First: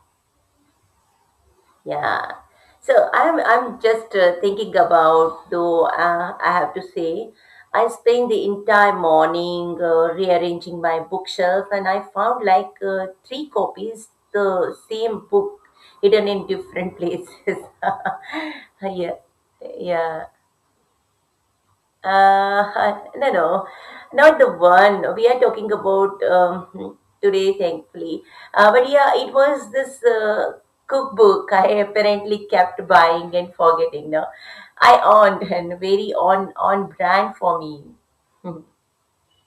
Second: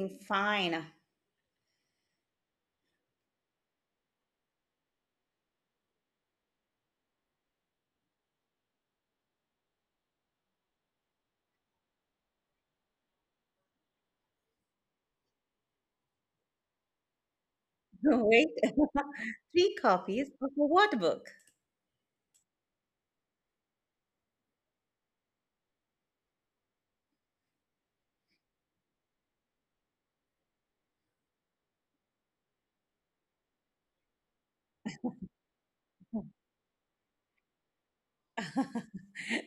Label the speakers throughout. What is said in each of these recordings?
Speaker 1: doing fine.
Speaker 2: Yeah. So I'm just thinking about though I have to say I spent the entire morning rearranging my bookshelf and I found like three copies the same book hidden in different places.
Speaker 1: Wait,
Speaker 2: yeah.
Speaker 1: three
Speaker 2: Yeah.
Speaker 1: copies of what book?
Speaker 2: No, no, not the one. We are talking about today, thankfully. But yeah, it was this cookbook I apparently kept buying and forgetting. No, I owned and very on brand for me.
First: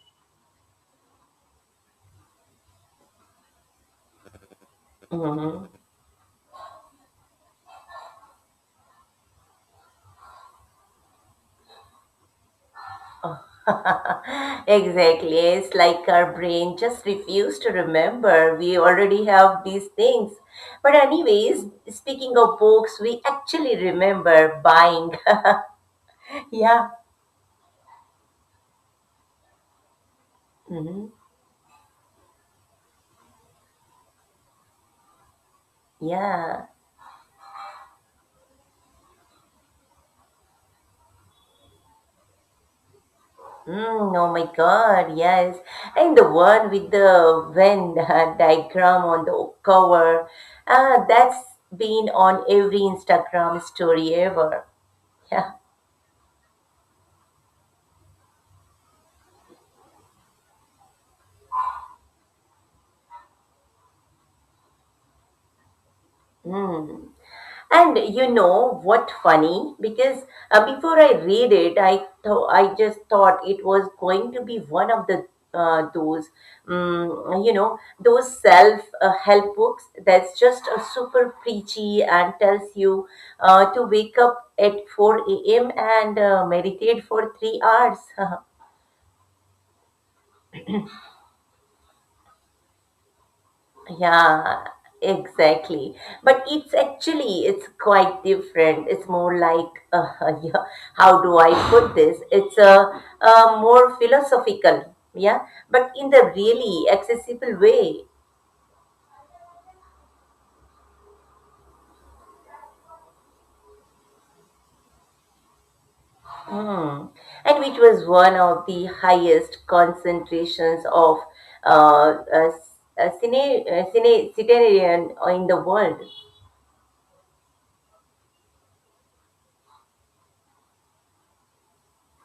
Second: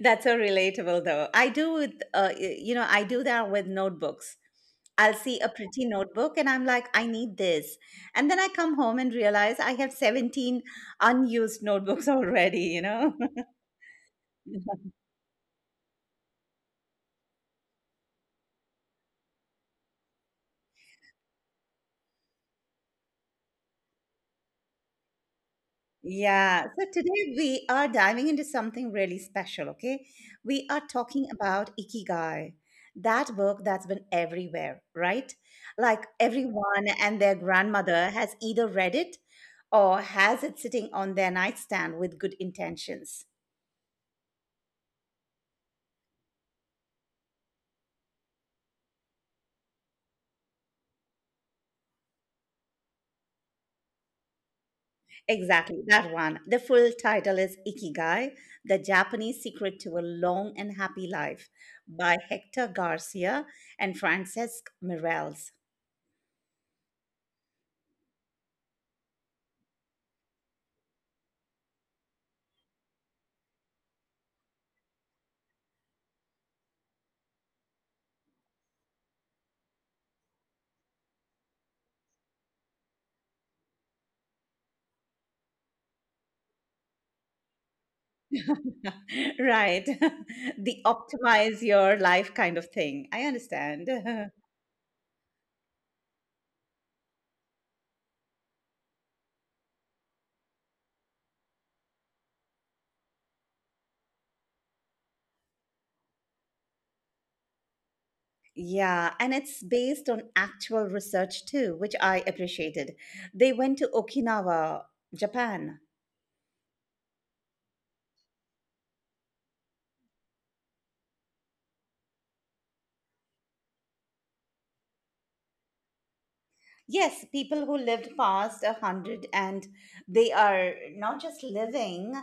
Speaker 1: That's so relatable, though. I do with, you know, I do that with notebooks. I'll see a
Speaker 2: Mhm.
Speaker 1: pretty notebook and I'm like, I need this. And then I come home and realize I have 17 unused notebooks already, you know?
Speaker 2: Exactly. It's like our brain just refused to remember. We already have these things. But anyways, speaking of books, we actually remember buying.
Speaker 1: Yeah, so
Speaker 2: Yeah.
Speaker 1: today we are diving into something really special, okay? We are
Speaker 2: Hmm.
Speaker 1: talking about Ikigai, that work that's been everywhere, right? Like
Speaker 2: Yeah.
Speaker 1: everyone and their grandmother has either read it or has it sitting on their nightstand with good intentions.
Speaker 2: Mm, oh my God. Yes. And the one with the Venn diagram on the cover, that's been on every Instagram story ever. Yeah.
Speaker 1: Exactly, that one. The full title is Ikigai, The Japanese Secret to a Long and Happy Life by Hector Garcia and Francesc Miralles.
Speaker 2: Mm. And you know what funny? Because before I read it, I just thought it was going to be one of the those you know those self help books that's just a super preachy and tells you to wake up at 4 a.m. and meditate for 3 hours.
Speaker 1: Right. The optimize your life kind of thing. I understand.
Speaker 2: Yeah, exactly. But it's actually it's quite different. It's more like yeah, how do I put this? It's a more philosophical, yeah, but in the really accessible way.
Speaker 1: Yeah, and it's based on actual research too, which I appreciated. They went to Okinawa, Japan.
Speaker 2: Mm. And which was one of the highest concentrations of uh, uh, s- centenarian in the world.
Speaker 1: Yes, people who lived past 100, and they are not just living,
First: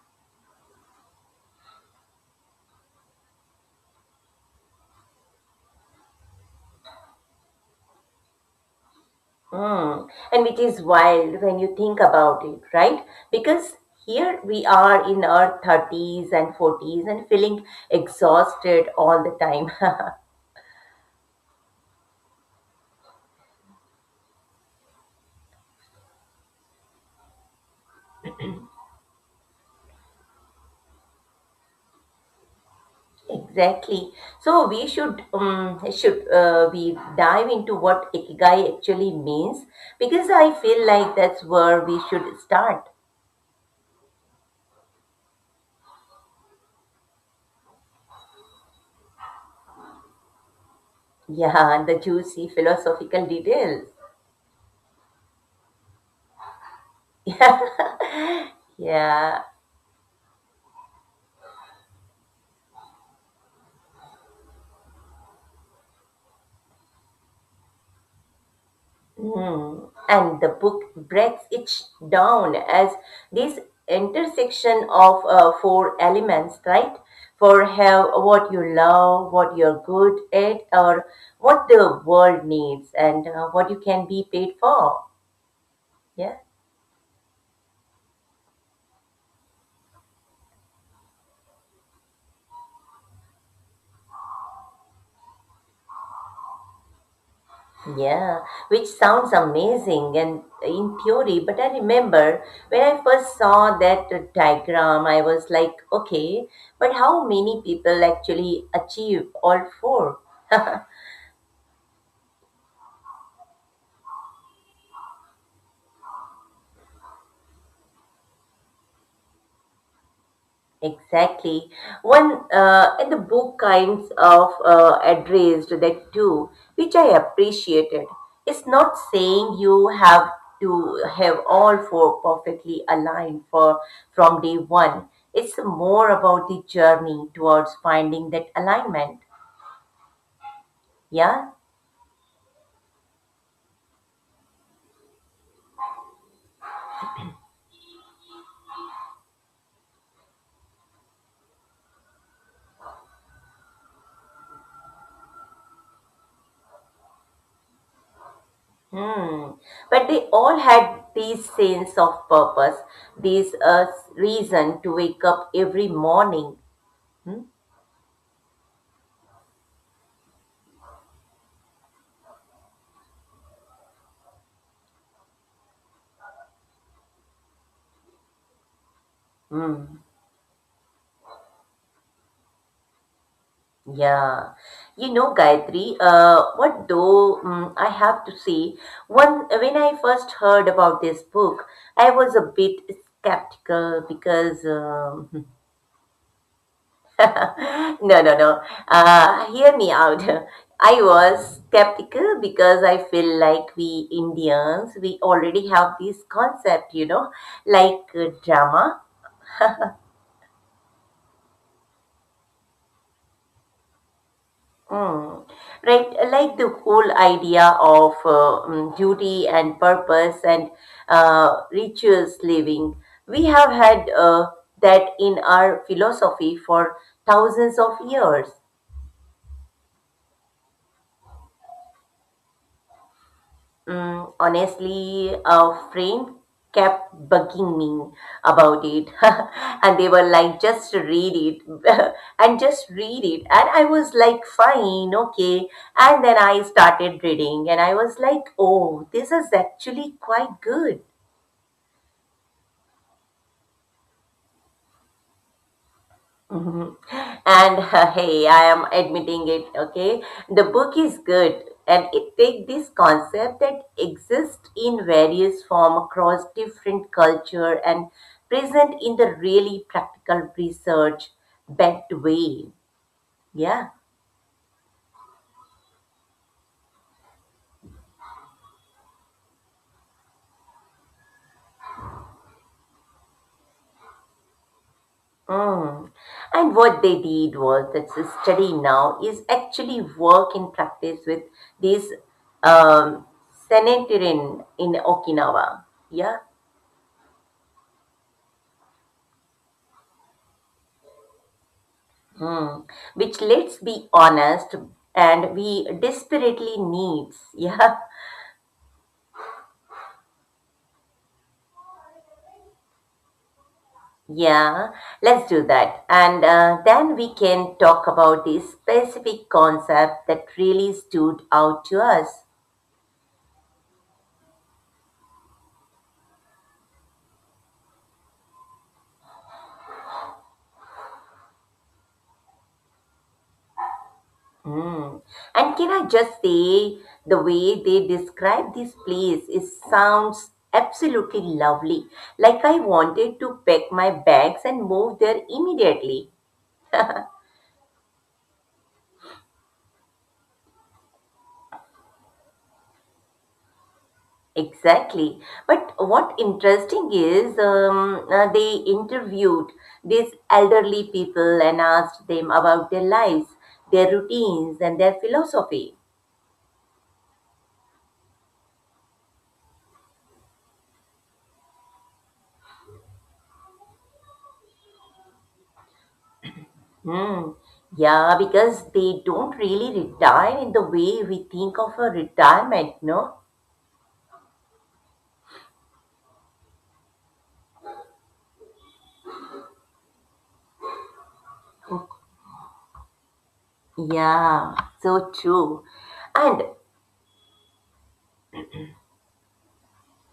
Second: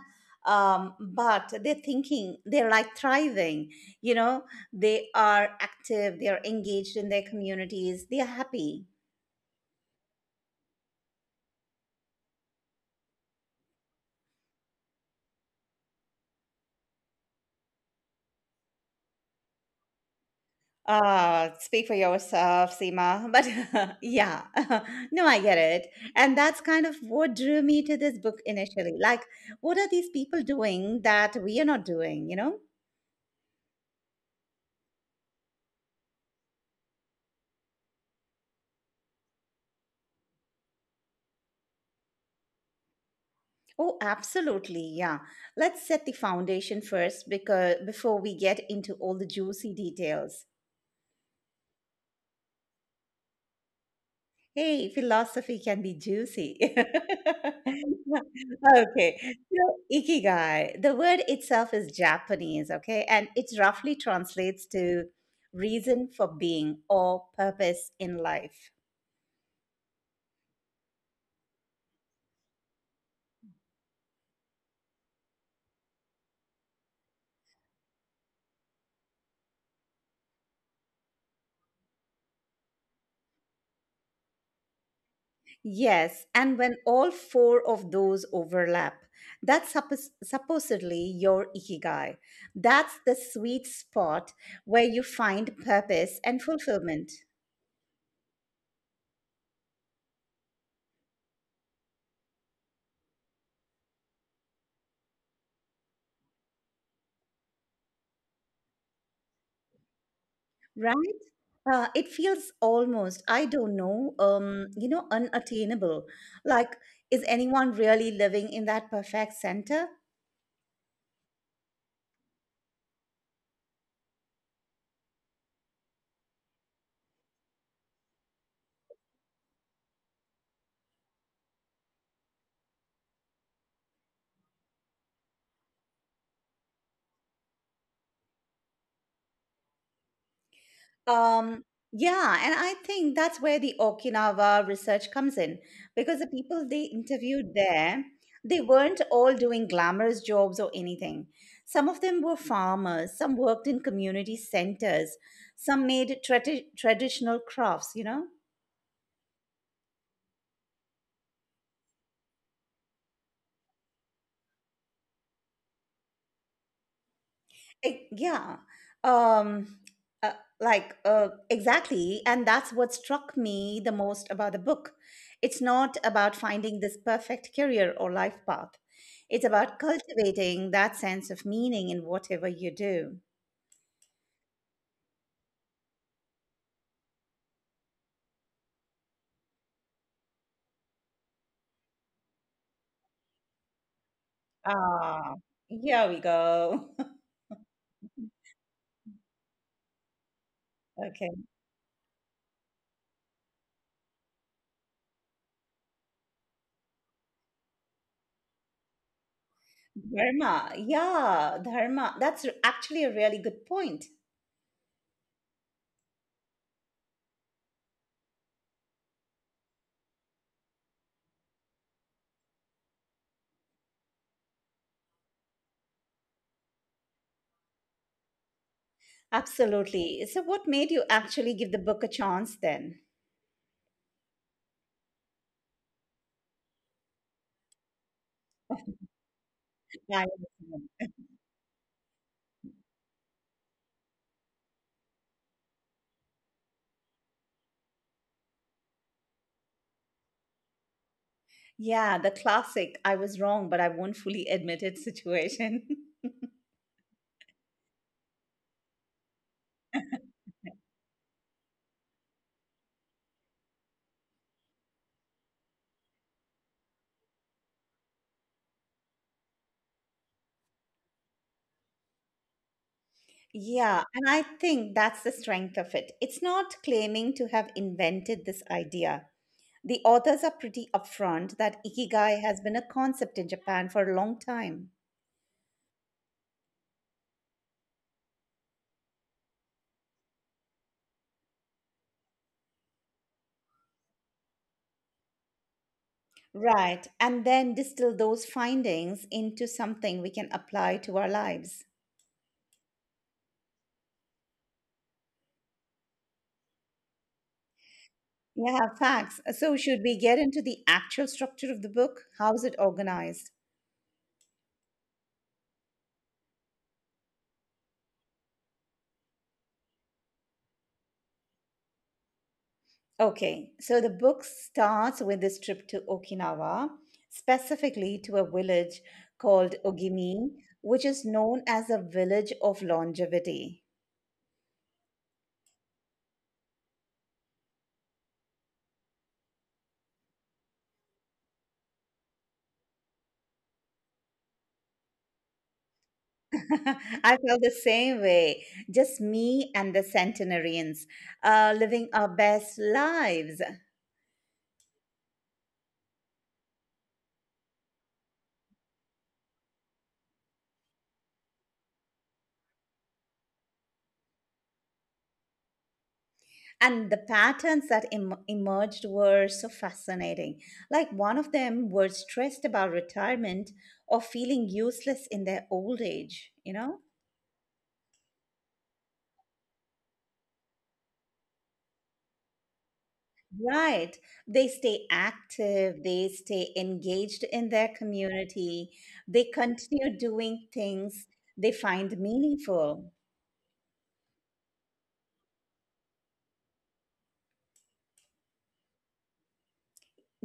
Speaker 1: but they're thinking, they're like thriving. You know, they are active, they are engaged in their communities, they are happy.
Speaker 2: Hmm. And which is wild when you think about it, right? Because here we are in our 30s and 40s and feeling exhausted all the time.
Speaker 1: Speak for yourself, Seema. But yeah, no, I get it. And that's kind of what drew me to this book initially. Like, what are these people doing that we are not doing, you know?
Speaker 2: Exactly. So we should we dive into what ikigai actually means because I feel like that's where we should start.
Speaker 1: Oh, absolutely. Yeah. Let's set the foundation first, because before we get into all the juicy details.
Speaker 2: Yeah, the juicy philosophical details.
Speaker 1: Hey, philosophy can be juicy.
Speaker 2: Yeah.
Speaker 1: Okay.
Speaker 2: Yeah.
Speaker 1: So, ikigai, the word itself is Japanese, okay? And it roughly translates to reason for being or purpose in life.
Speaker 2: Hmm. And the book breaks it down as this intersection of four elements, right? For have what you love, what you're good at, or what the world needs, and what you can be paid for.
Speaker 1: Yes.
Speaker 2: Yeah.
Speaker 1: And when all four of those overlap, that's supposedly your ikigai. That's the sweet spot where you find purpose and fulfillment.
Speaker 2: Yeah, which sounds amazing and in theory, but I remember when I first saw that diagram, I was like, okay, but how many people actually achieve all four?
Speaker 1: It feels almost, I don't know, you know, unattainable. Like, is anyone really living in that perfect center?
Speaker 2: Exactly. And the book kinds of addressed that too, which I appreciated. It's not saying you have to have all four perfectly aligned for from day one. It's more about the journey towards finding that alignment. Yeah.
Speaker 1: Um, yeah, and I think that's where the Okinawa research comes in, because the people they interviewed there, they weren't all doing glamorous jobs or anything. Some of them were farmers, some worked in community centers, some made traditional crafts, you know?
Speaker 2: Hmm. But they all had this sense of purpose, this reason to wake up every morning. Hmm.
Speaker 1: Eh, yeah um uh, exactly, and that's what struck me the most about the book. It's not about finding this perfect career or life path. It's about
Speaker 2: Hmm.
Speaker 1: cultivating that sense of meaning in whatever you do.
Speaker 2: Yeah, you know, Gayatri, what though I have to say, one when I first heard about this book, I was a bit skeptical because
Speaker 1: Ah, here we go.
Speaker 2: no, no, no. Hear me out. I
Speaker 1: Okay,
Speaker 2: was skeptical because I feel like we Indians, we already have this concept, you know, like drama.
Speaker 1: dharma, yeah, actually a really good point.
Speaker 2: Mm. Right, like the whole idea of duty and purpose and rituals living, we have had that in our philosophy for thousands of years.
Speaker 1: Absolutely, so what made you actually give the book a chance then?
Speaker 2: Mm, honestly, a friend kept bugging me about it, and they
Speaker 1: Why?
Speaker 2: were like, just read it, and just read it. And I was like, fine, okay. And then I started reading, and I was like, oh, this is actually quite good.
Speaker 1: Yeah, the classic I was wrong, but I won't fully admit it situation.
Speaker 2: Mhm. And hey, I am admitting it, okay? The book is good and it takes this concept that exists in various form across different culture and present in the really practical research backed way. Yeah.
Speaker 1: Yeah, and I think that's the strength of it. It's not claiming to have invented this idea. The authors are pretty upfront that ikigai has been a concept in Japan for a long time.
Speaker 2: Mm. And what they did was that the study now is actually work in practice with this um, sanitarian in Okinawa. Yeah.
Speaker 1: Right, and then distill those findings into something we can apply to our lives.
Speaker 2: Hmm. Which, let's be honest, and we desperately needs. Yeah,
Speaker 1: Yeah, facts. So, should we get into the actual structure of the book? How's it organized?
Speaker 2: yeah. Let's do that, and then we can talk about this specific concept that really stood out to us.
Speaker 1: Okay, so the book starts with this trip to Okinawa, specifically to a village called Ogimi, which is known as a village of longevity.
Speaker 2: Hmm. And can I just say, the way they describe this place is sounds absolutely lovely. Like I wanted to pack my bags and move there immediately.
Speaker 1: I felt the same way, just me and the centenarians living our best lives.
Speaker 2: Exactly. But what interesting is they interviewed these elderly people and asked them about their lives, their routines, and their philosophy.
Speaker 1: And the patterns that emerged were so fascinating. Like one of them was stressed about retirement or feeling useless in their old age, you know?
Speaker 2: Hmm. Yeah, because they don't really retire in the way we think of a retirement, no?
Speaker 1: Right. They stay active, they stay engaged in their community, they continue doing things they find meaningful.
Speaker 2: Yeah, so true. And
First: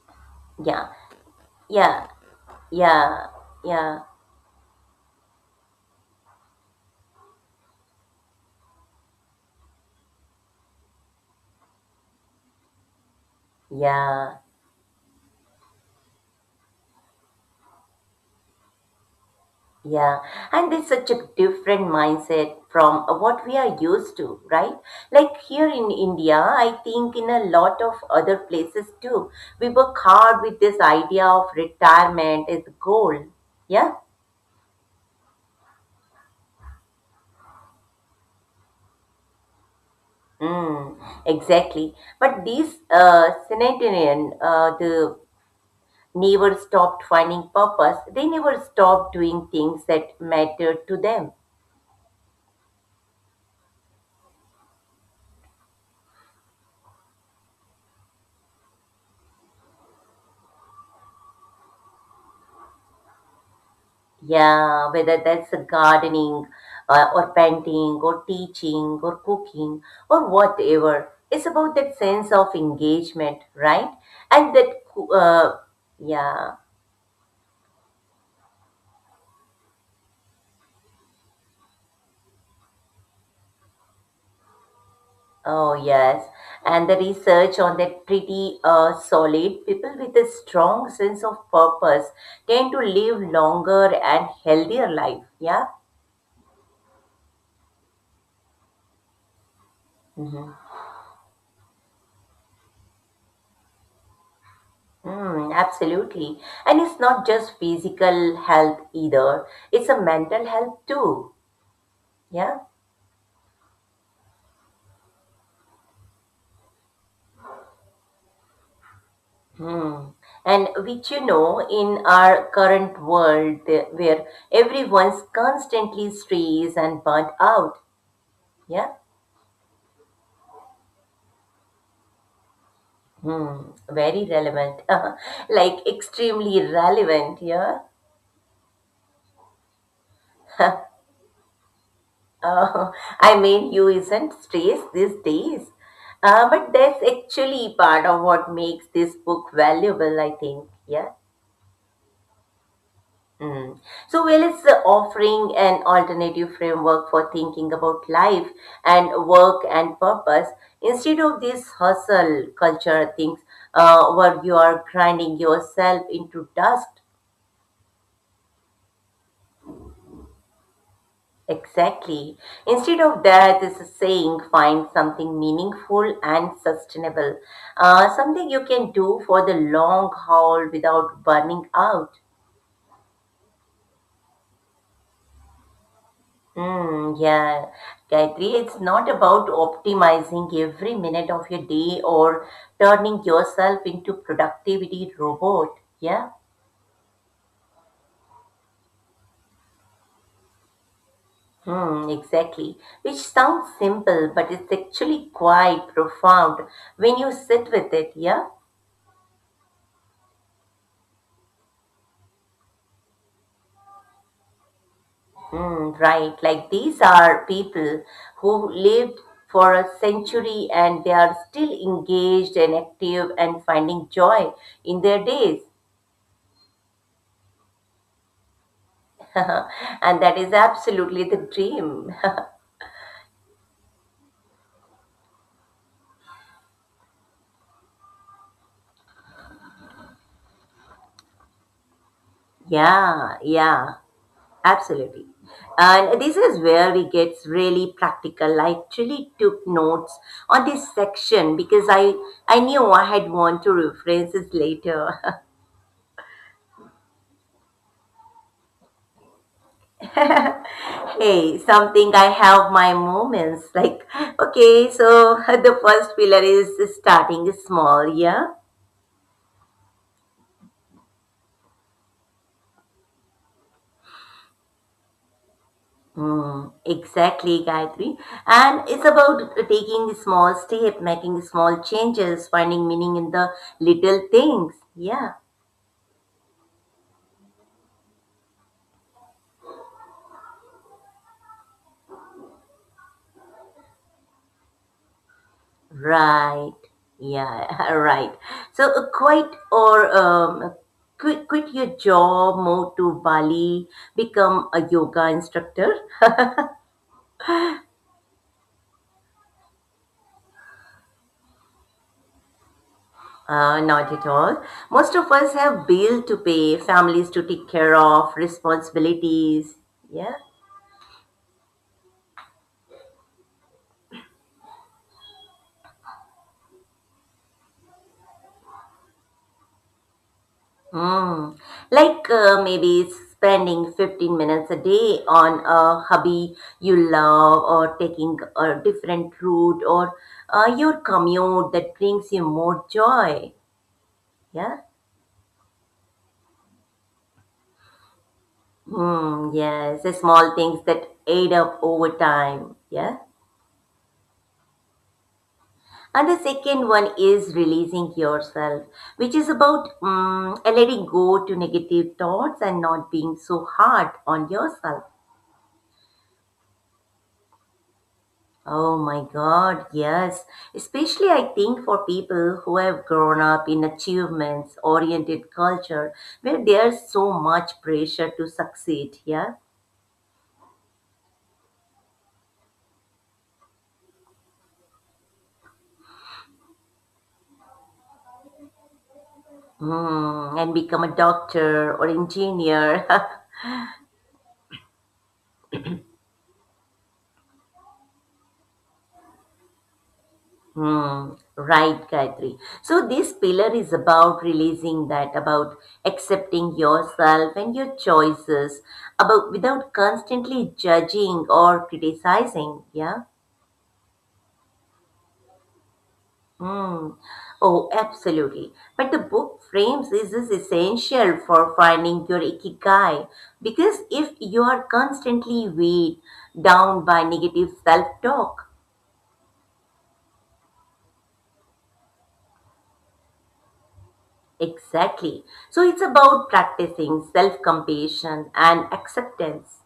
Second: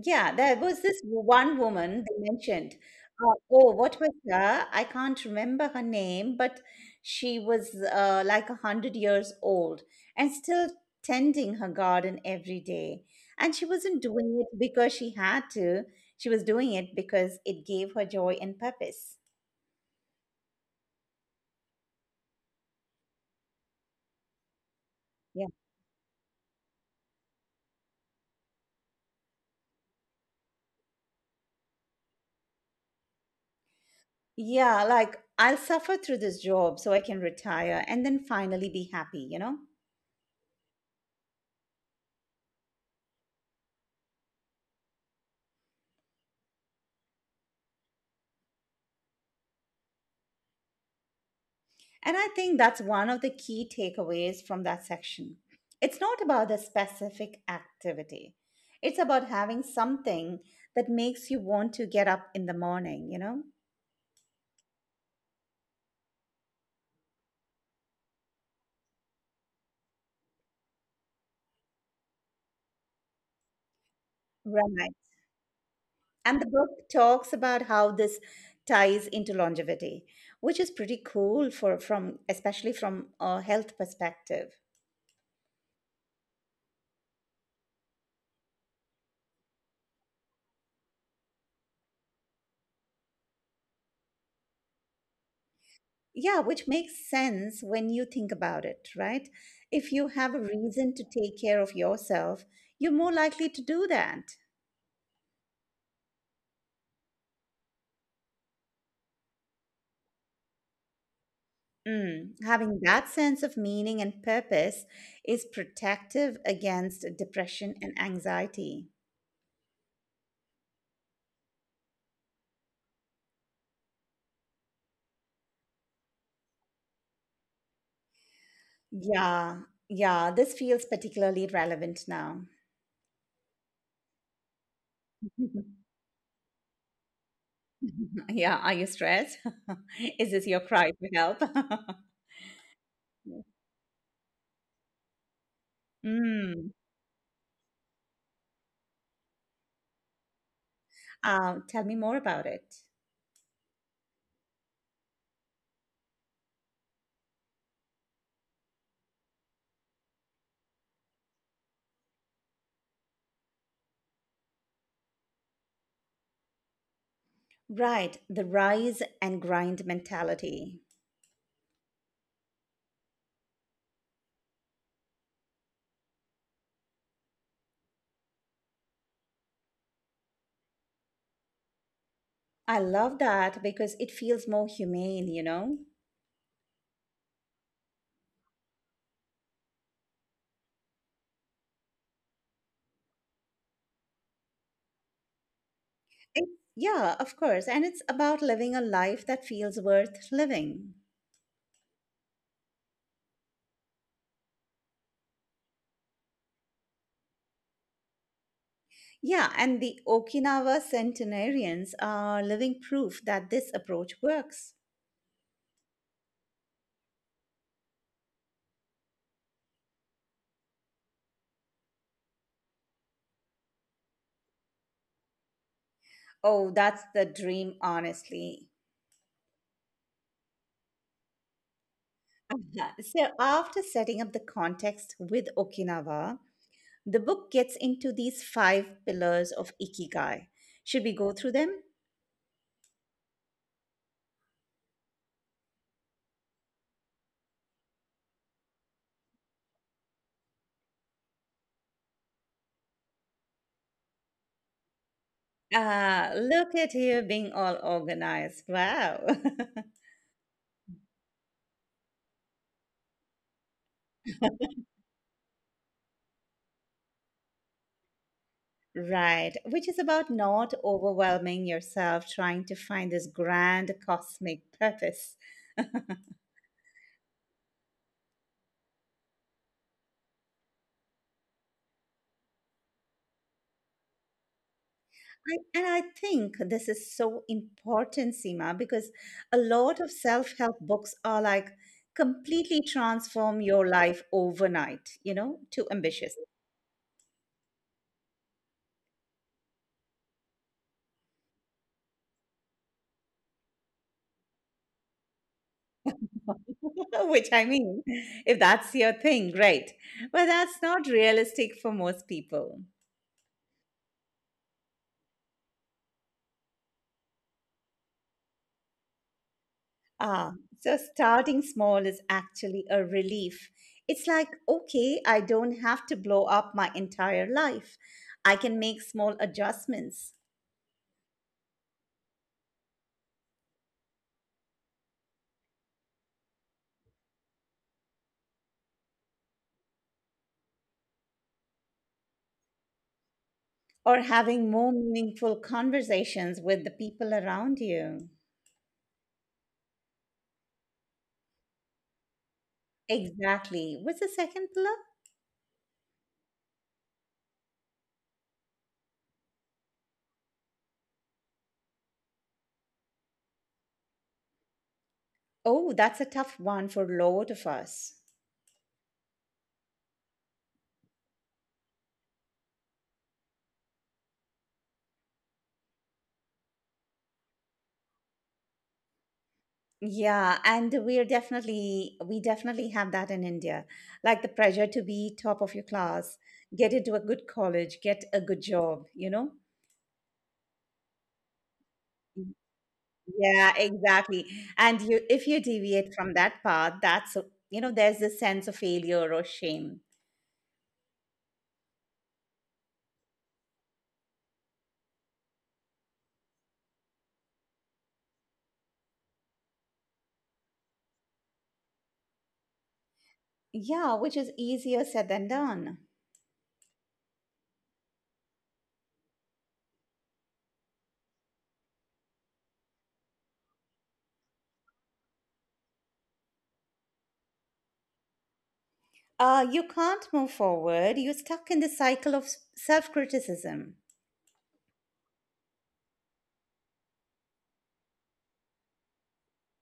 Speaker 1: Yeah, there was
Speaker 2: yeah,
Speaker 1: this one woman
Speaker 2: yeah,
Speaker 1: they mentioned.
Speaker 2: yeah,
Speaker 1: Oh, what
Speaker 2: yeah,
Speaker 1: was her? I can't remember her name, but she was like 100 years old and still tending her garden every day. And she wasn't
Speaker 2: yeah.
Speaker 1: doing it because she had to. She was doing it because it gave her joy and purpose.
Speaker 2: Yeah, and it's such a different mindset from what we are used to, right? Like here in India, I think in a lot of other places too, we work hard with this idea of retirement as the goal. Yeah,
Speaker 1: Yeah, like I'll suffer through this job so I can retire and then finally be happy, you know?
Speaker 2: mm, exactly. But these centenarian, the never stopped finding purpose. They never stopped doing things that mattered to them.
Speaker 1: And I think that's one of the key takeaways from that section. It's not about the specific activity, it's about having something that makes you want to get up in the morning, you know?
Speaker 2: Yeah, whether that's a gardening or painting or teaching or cooking or whatever, it's about that sense of engagement, right? And that,
Speaker 1: Right.
Speaker 2: co- uh,
Speaker 1: And
Speaker 2: yeah,
Speaker 1: the book talks about how this ties into longevity, which is pretty cool for from especially from a health perspective.
Speaker 2: oh yes, and the research on that pretty solid. People with a strong sense of purpose tend to live longer and healthier life. Yeah.
Speaker 1: Yeah, which makes sense when you think about it, right? If you have a reason to take care of yourself, you're more likely to do that.
Speaker 2: Mm, absolutely. And it's not just physical health either, it's a mental health too.
Speaker 1: Mm,
Speaker 2: Yeah.
Speaker 1: having that sense of meaning and purpose is protective against depression and anxiety.
Speaker 2: Hmm. And which you know, in our current world where everyone's constantly stressed and burnt out. Yeah.
Speaker 1: Yeah, yeah, this feels particularly relevant now.
Speaker 2: Hmm. Very relevant. Like extremely relevant. Yeah.
Speaker 1: Yeah, are you stressed? Is this your cry for help?
Speaker 2: Uh, I mean, you isn't stressed these days. But
Speaker 1: Mm.
Speaker 2: that's actually part of what makes this book valuable, I think. Yeah?
Speaker 1: Tell me more about it.
Speaker 2: Mm. So, well, it's offering an alternative framework for thinking about life and work and purpose instead of this hustle culture things where you are grinding yourself into dust.
Speaker 1: Right, the rise and grind mentality.
Speaker 2: Exactly. Instead of that, this is saying find something meaningful and sustainable, something you can do for the long haul without burning out.
Speaker 1: I love that because it feels more humane, you know?
Speaker 2: Hmm. Yeah, Gayatri, it's not about optimizing every minute of your day or turning yourself into productivity robot. Yeah.
Speaker 1: It, yeah, of course. And it's about living a life that feels worth living.
Speaker 2: Hmm, exactly. Which sounds simple, but it's actually quite profound when you sit with it. Yeah.
Speaker 1: Yeah, and the Okinawa centenarians are living proof that this approach works.
Speaker 2: Hmm, right. Like these are people who lived for a century and they are still engaged and active and finding joy in their days.
Speaker 1: Oh, that's the dream, honestly.
Speaker 2: And that is absolutely the dream.
Speaker 1: uh So, after setting up the context with Okinawa, the book gets into these five pillars of Ikigai. Should we go through them?
Speaker 2: Yeah, yeah, absolutely. And this is where it gets really practical. I actually took notes on this section because I knew I had want to reference this later.
Speaker 1: Ah, look at you being all organized. Wow.
Speaker 2: Hey, something I have my moments like, okay, so the first pillar is starting small, yeah.
Speaker 1: Right, which is about not overwhelming yourself trying to find this grand cosmic purpose. I,
Speaker 2: Hmm, exactly, Gayatri. And it's about taking small step, making small changes, finding meaning in the little things. Yeah,
Speaker 1: And I think this is so important, Seema, because a lot of self help books are like, completely transform your life overnight, you know, too ambitious.
Speaker 2: right. Yeah, right. So quit your job, move to Bali, become a yoga instructor.
Speaker 1: Which I mean, if that's your thing, great. But that's not realistic for most people.
Speaker 2: Not at all. Most of us have bill to pay, families to take care of, responsibilities. Yeah.
Speaker 1: Ah, so starting small is actually a relief. It's like, okay, I don't have to blow up my entire life. I can make small adjustments,
Speaker 2: Mm. Like maybe spending 15 minutes a day on a hobby you love, or taking a different route, or your commute that brings you more joy.
Speaker 1: or having
Speaker 2: Yeah.
Speaker 1: more meaningful conversations with the people around you.
Speaker 2: Hmm. Yes. The small things that add up over time. Yeah.
Speaker 1: Exactly. What's the second pillar?
Speaker 2: And the second one is releasing yourself, which is about letting go to negative thoughts and not being so hard on yourself.
Speaker 1: Oh, that's a tough one for a lot of us.
Speaker 2: Oh my God, yes. Especially, I think, for people who have grown up in achievements oriented culture where there's so much pressure to succeed, yeah?
Speaker 1: Yeah, and we definitely have that in India. Like the pressure to be top of your class, get into a good college, get a good job, you know?
Speaker 2: Mm, and become a doctor or engineer.
Speaker 1: Yeah, exactly. And you, if you deviate from that path, you know, there's this sense of failure or shame.
Speaker 2: Hmm, right, Gayatri. So, this pillar is about releasing that, about accepting yourself and your choices, about without constantly judging or criticizing, yeah?
Speaker 1: Yeah, which is easier said than done.
Speaker 2: Hmm. Oh, absolutely. But the book frames this is essential for finding your ikigai because if you are constantly weighed down by negative self-talk,
Speaker 1: You can't move forward. You're stuck in the cycle of self criticism,
Speaker 2: exactly. So it's about practicing self-compassion and acceptance.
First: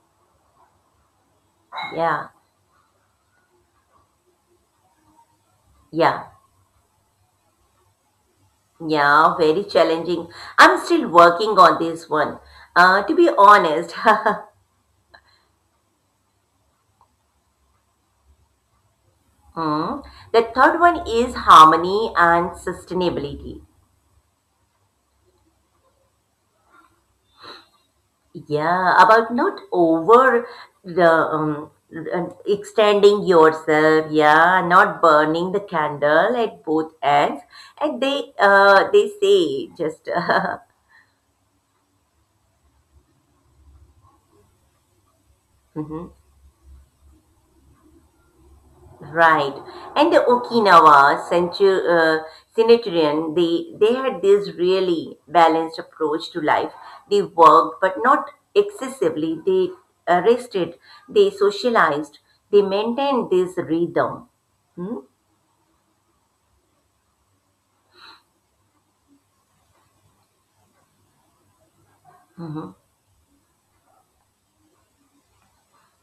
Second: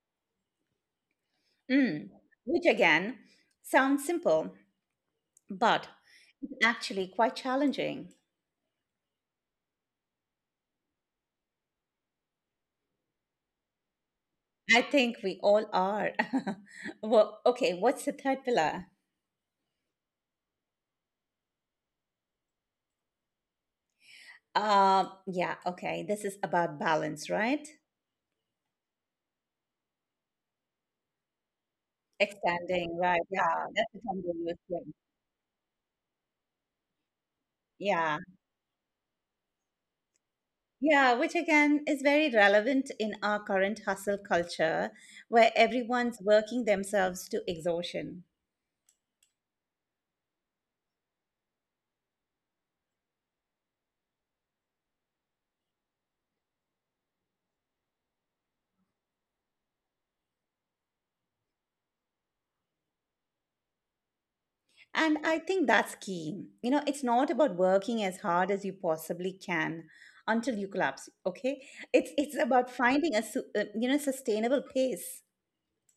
Speaker 1: mm.
Speaker 2: Yeah,
Speaker 1: Which again sounds simple, but
Speaker 2: yeah,
Speaker 1: actually quite challenging.
Speaker 2: yeah, very challenging. I'm still working on this one. To be honest,
Speaker 1: I think we all are. Well, okay, what's the third pillar?
Speaker 2: Hmm. The third one is harmony and sustainability.
Speaker 1: Yeah, okay, this is about balance, right?
Speaker 2: Yeah, about not over the and
Speaker 1: Extending, right?
Speaker 2: extending
Speaker 1: Yeah, that's the
Speaker 2: yourself.
Speaker 1: term they use.
Speaker 2: Yeah,
Speaker 1: Yeah,
Speaker 2: not burning the candle at both ends. And
Speaker 1: yeah,
Speaker 2: they say just
Speaker 1: yeah, which again is very relevant in our current hustle culture where
Speaker 2: mhm,
Speaker 1: everyone's working themselves to exhaustion.
Speaker 2: right. And the Okinawa centurion, they had this really balanced approach to life. They worked, but not excessively. They rested. They socialized. They maintained this rhythm. Hmm?
Speaker 1: And I think that's key. You know, it's not about working as hard as you possibly can until you collapse, okay? It's about finding a you know, sustainable pace.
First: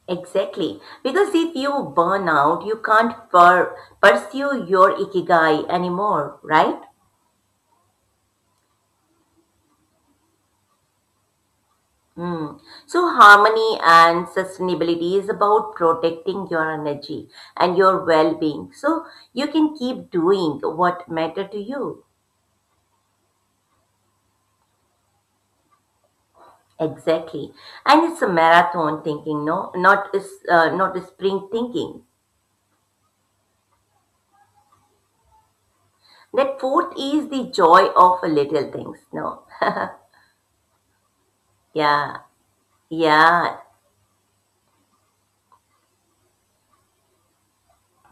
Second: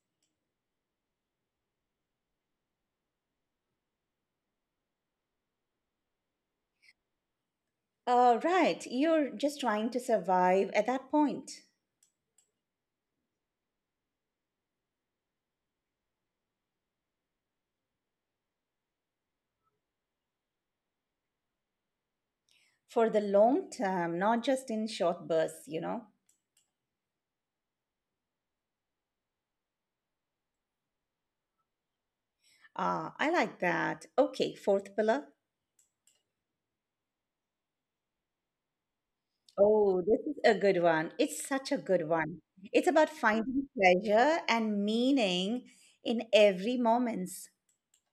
Speaker 2: Exactly. Because if you burn out, you can't pursue your ikigai anymore, right?
Speaker 1: Right, you're just trying to survive at that point,
Speaker 2: Mm. So, harmony and sustainability is about protecting your energy and your well being. So, you can keep doing what matter to you.
Speaker 1: for the long term, not just in short bursts, you know.
Speaker 2: Exactly. And it's a marathon thinking, no? Not, not a spring thinking.
Speaker 1: Ah, I like that. Okay, fourth pillar.
Speaker 2: That fourth is the joy of little things, no?
Speaker 1: Oh, this is a good one. It's such a good
Speaker 2: Yeah,
Speaker 1: one. It's about
Speaker 2: yeah.
Speaker 1: finding pleasure and meaning in every moments.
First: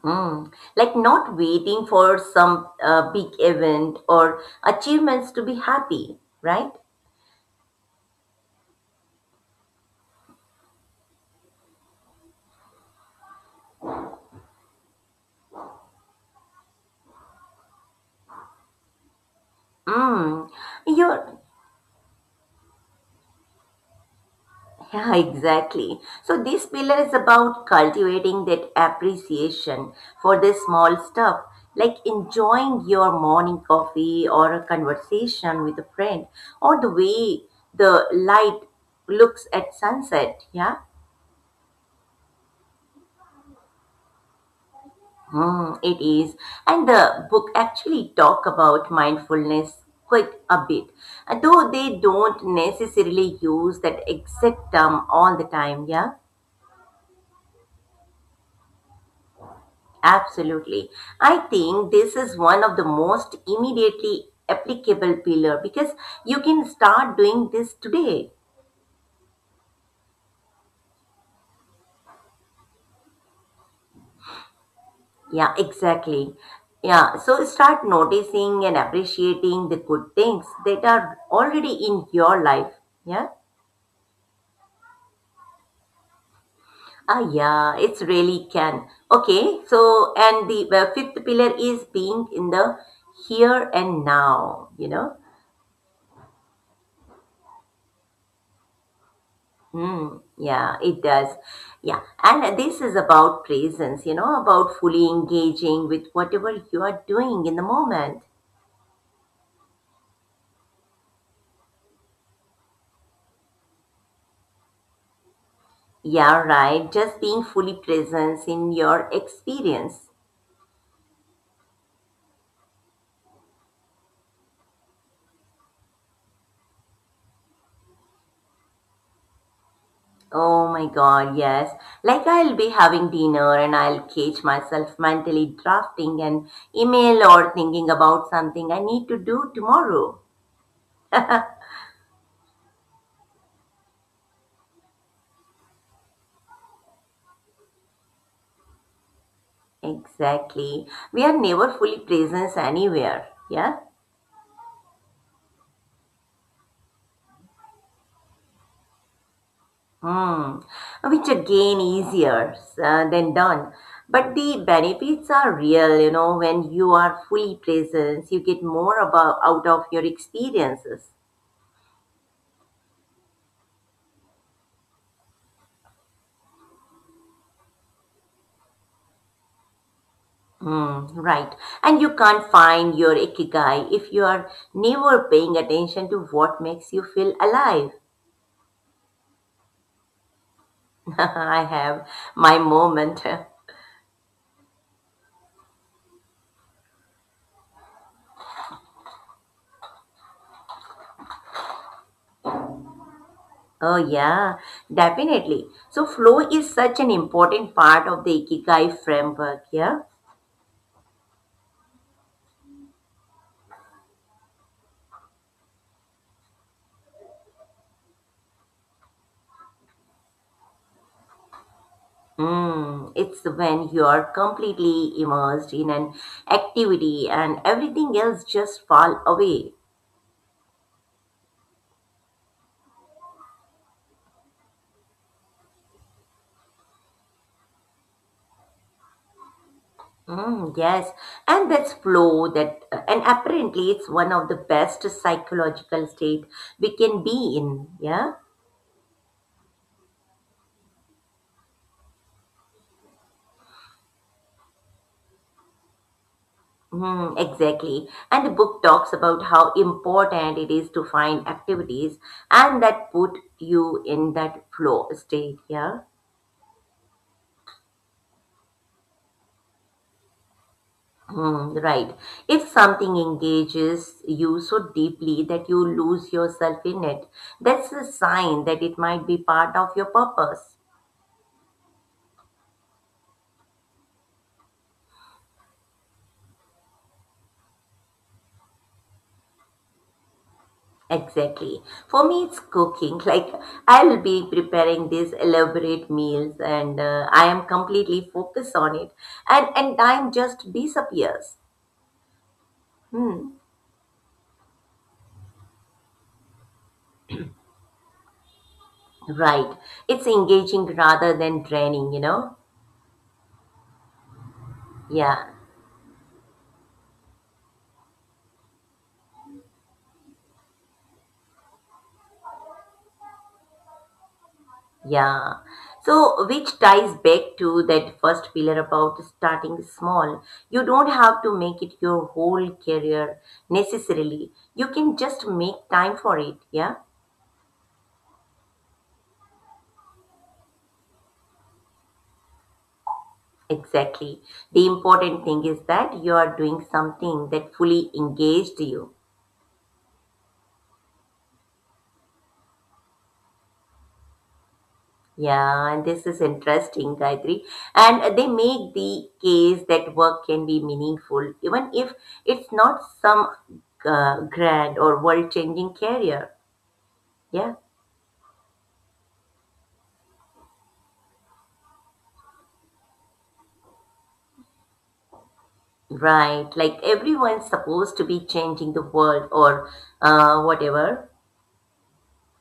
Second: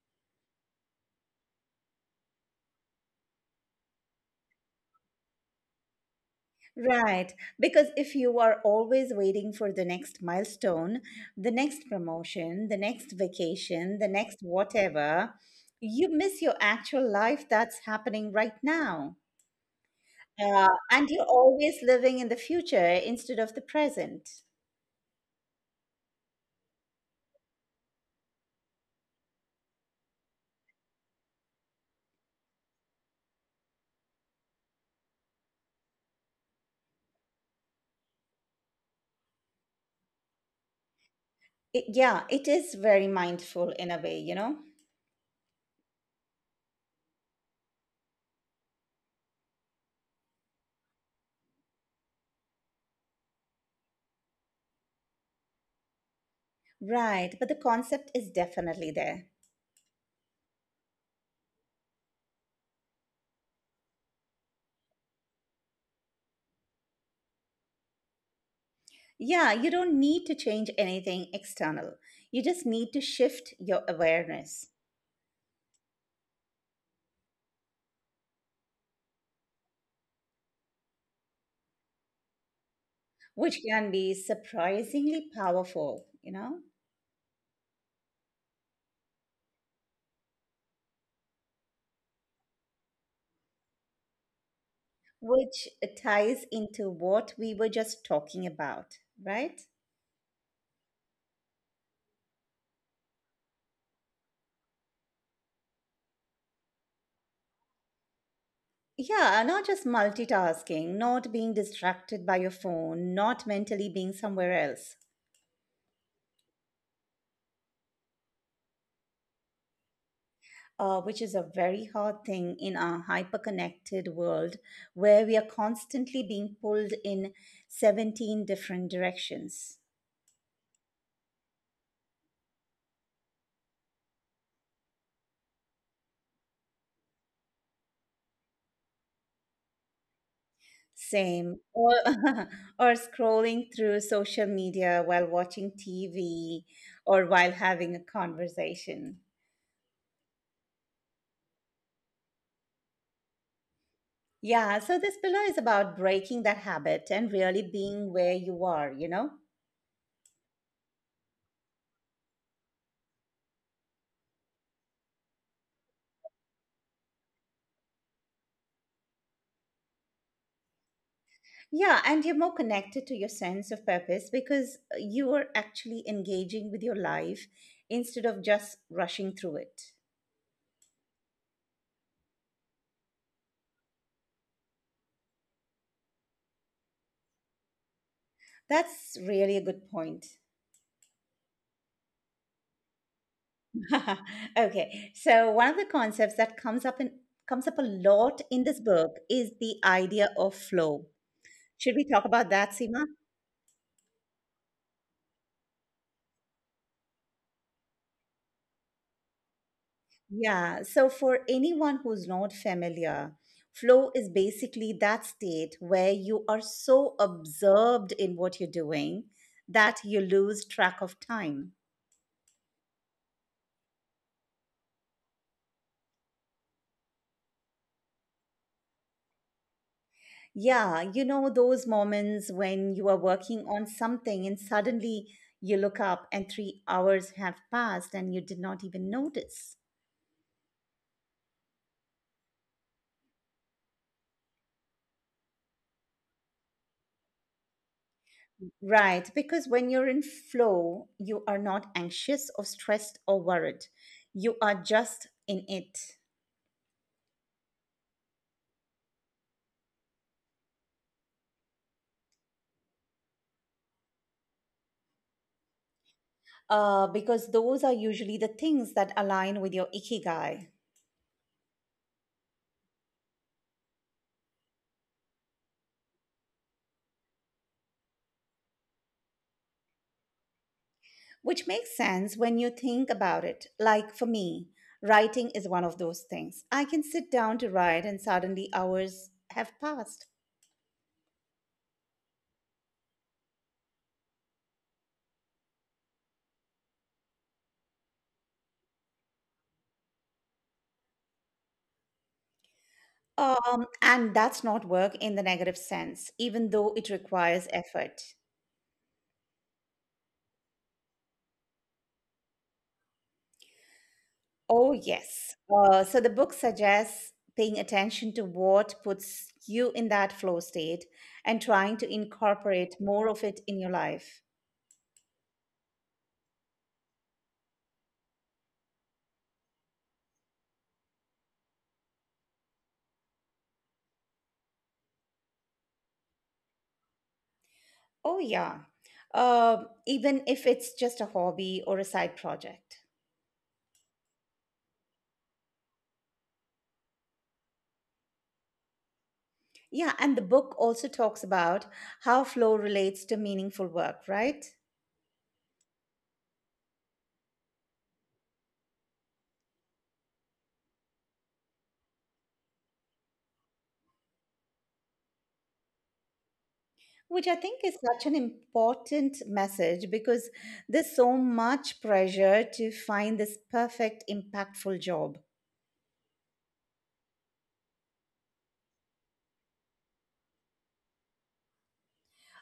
Speaker 2: Mm. Like not waiting for some big event or achievements to be happy, right?
Speaker 1: Right, because if you are always waiting for the next milestone, the next promotion, the next vacation, the next whatever, you miss your actual life that's happening right now.
Speaker 2: Mm.
Speaker 1: Yeah, and you're
Speaker 2: You're,
Speaker 1: always living in the future instead of the present.
Speaker 2: yeah, exactly. So this pillar is about cultivating that appreciation for the small stuff, like enjoying your morning coffee or a conversation with a friend, or the way the light looks at sunset. Yeah.
Speaker 1: Yeah, it is very mindful in a way, you know?
Speaker 2: Hmm, it is. And the book actually talk about mindfulness quite a bit, though they don't necessarily use that exact term all the time. Yeah,
Speaker 1: Right, but the concept is definitely there.
Speaker 2: absolutely. I think this is one of the most immediately applicable pillar because you can start doing this today.
Speaker 1: Yeah, you don't need to change anything external. You just need to shift your awareness,
Speaker 2: Yeah, exactly. Yeah, so start noticing and appreciating the good things that are already in your life. Yeah.
Speaker 1: which can be surprisingly powerful, you know,
Speaker 2: Ah, yeah, it's really can. Okay, so and the fifth pillar is being in the here and now.
Speaker 1: which ties into what we were just talking about, right?
Speaker 2: Mm, yeah, it does. Yeah, and this is about presence, about fully engaging with whatever you are doing in the moment.
Speaker 1: Yeah, not just multitasking, not being distracted by your phone, not mentally being somewhere else,
Speaker 2: Yeah, right. Just being fully present in your experience.
Speaker 1: which is a very hard thing in our hyperconnected world where we are constantly being pulled in 17 different directions.
Speaker 2: Oh my God, yes. Like I'll be having dinner and I'll catch myself mentally drafting an email or thinking about something I need to do tomorrow.
Speaker 1: Same. Or, or scrolling through social media while watching TV or while having a conversation.
Speaker 2: Exactly. We are never fully present anywhere. Yeah?
Speaker 1: Yeah, so this pillow is about breaking that habit and really being where you are, you know?
Speaker 2: Hmm. Which again easier than done. But the benefits are real, when you are fully present, you get more about out of your experiences.
Speaker 1: Yeah, and you're more connected to your sense of purpose because you are actually engaging with your life instead of just rushing through it.
Speaker 2: Mm, right. And you can't find your ikigai if you are never paying attention to what makes you feel alive.
Speaker 1: That's really a good point.
Speaker 2: I have my moment.
Speaker 1: Okay. So one of the concepts that comes up a lot in this book is the idea of flow. Should we talk about that, Seema?
Speaker 2: Oh, yeah, definitely. So, flow is such an important part of the ikigai framework, yeah?
Speaker 1: Yeah. So for anyone who's not familiar, flow is basically that state where you are so absorbed in what you're doing that you lose track of time.
Speaker 2: Mm, it's when you are completely immersed in an activity and everything else just fall away.
Speaker 1: Yeah, you know, those moments when you are working on something and suddenly you look up and 3 hours have passed and you did not even notice.
Speaker 2: Mm, yes, and that's flow that, and apparently it's one of the best psychological state we can be in. Yeah,
Speaker 1: Right, because when you're in flow, you are not anxious or stressed or worried. You are just in it.
Speaker 2: mm, exactly. And the book talks about how important it is to find activities and that put you in that flow state. Yeah.
Speaker 1: Because those are usually the things that align with your ikigai.
Speaker 2: Hmm, right. If something engages you so deeply that you lose yourself in it, that's a sign that it might be part of your purpose.
Speaker 1: Which makes sense when you think about it. Like for me, writing is one of those things. I can sit down to write and suddenly hours have passed.
Speaker 2: Exactly. For me, it's cooking. Like, I'll be preparing these elaborate meals and I am completely focused on it. And time just disappears. Hmm.
Speaker 1: And that's not work in the negative sense, even though it requires effort.
Speaker 2: Right. It's engaging rather than draining, you know?
Speaker 1: Oh,
Speaker 2: Yeah.
Speaker 1: yes. So the book suggests paying attention to what puts you in that flow state and trying to incorporate more of it in your life.
Speaker 2: Yeah. So, which ties back to that first pillar about starting small. You don't have to make it your whole career necessarily. You can just make time for it. Yeah.
Speaker 1: Oh, yeah. Even if it's just a hobby or a side project.
Speaker 2: Exactly. The important thing is that you are doing something that fully engaged you.
Speaker 1: Yeah, and the book also talks about how flow relates to meaningful work, right?
Speaker 2: Yeah, and this is interesting, Gayatri. And they make the case that work can be meaningful, even if it's not some grand or world-changing career.
Speaker 1: Which I
Speaker 2: Yeah,
Speaker 1: think is such an important message because there's so much pressure to find this perfect, impactful job.
Speaker 2: right. Like everyone's supposed to be changing the world or whatever.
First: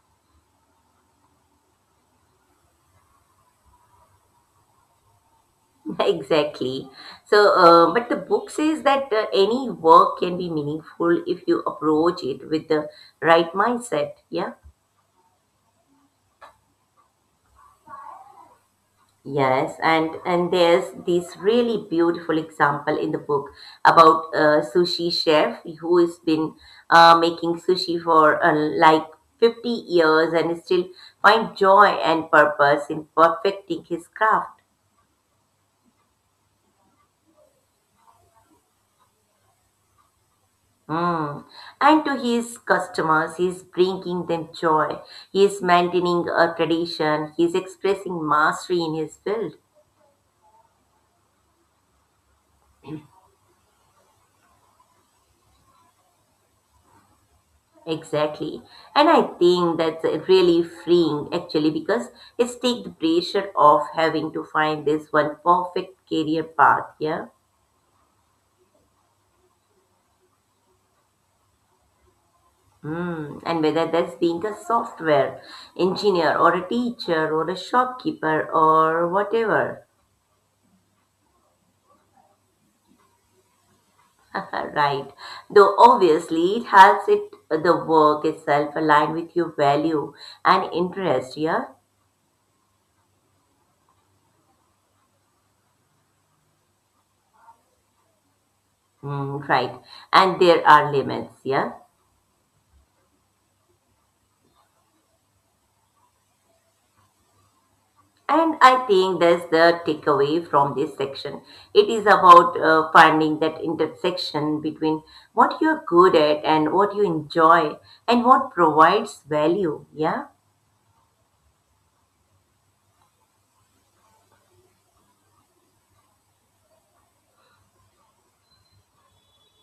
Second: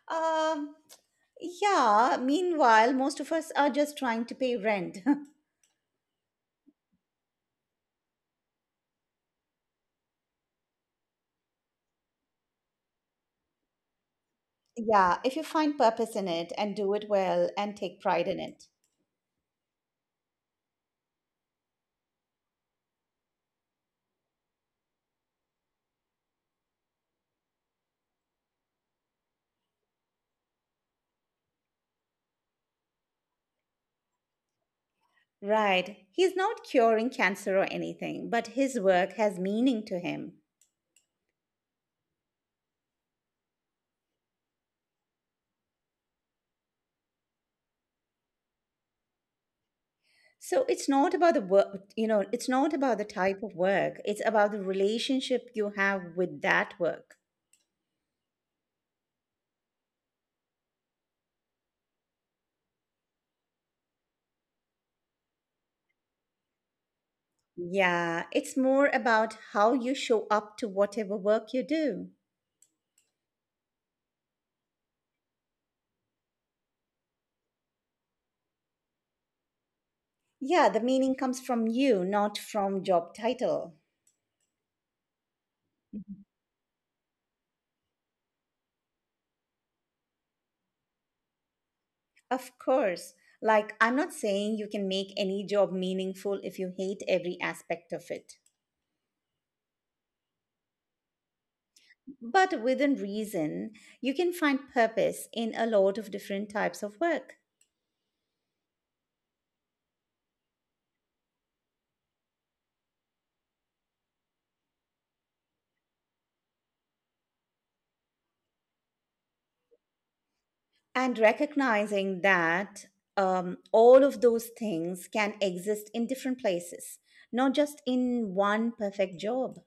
Speaker 1: Um, yeah, meanwhile, most of us are just trying to pay rent.
Speaker 2: Exactly. So, but the book says that any work can be meaningful if you approach it with the right mindset. Yeah.
Speaker 1: Yeah, if you find purpose in it and do it well and take pride in it.
Speaker 2: Yes, and there's this really beautiful example in the book about a sushi chef who has been making sushi for like 50 years and still find joy and purpose in perfecting his craft.
Speaker 1: Right. He's not curing cancer or anything, but his work has meaning to him.
Speaker 2: Mm. And to his customers, he is bringing them joy. He is maintaining a tradition. He is expressing mastery in his field.
Speaker 1: So it's not about the work, you know, it's not about the type of work. It's about the relationship you have with that work.
Speaker 2: Exactly. And I think that's really freeing actually because it's take the pressure off having to find this one perfect career path. Yeah.
Speaker 1: Yeah, it's more about how you show up to whatever work you do.
Speaker 2: Mm. And whether that's being a software engineer or a teacher or a shopkeeper or whatever.
Speaker 1: Yeah, the meaning comes from you, not from job title.
Speaker 2: Right. Though
Speaker 1: Mhm.
Speaker 2: obviously it helps it the work itself align with your value and interest, yeah?
Speaker 1: Of course. Like, I'm not saying you can make any job meaningful if you hate every aspect of it.
Speaker 2: Mm, right. And there are limits, yeah?
Speaker 1: But within reason, you can find purpose in a lot of different types of work.
Speaker 2: And I think that's the takeaway from this section. It is about finding that intersection between what you're good at and what you enjoy and what provides value, yeah?
Speaker 1: And recognizing that all of those things can exist in different places, not just in one perfect job.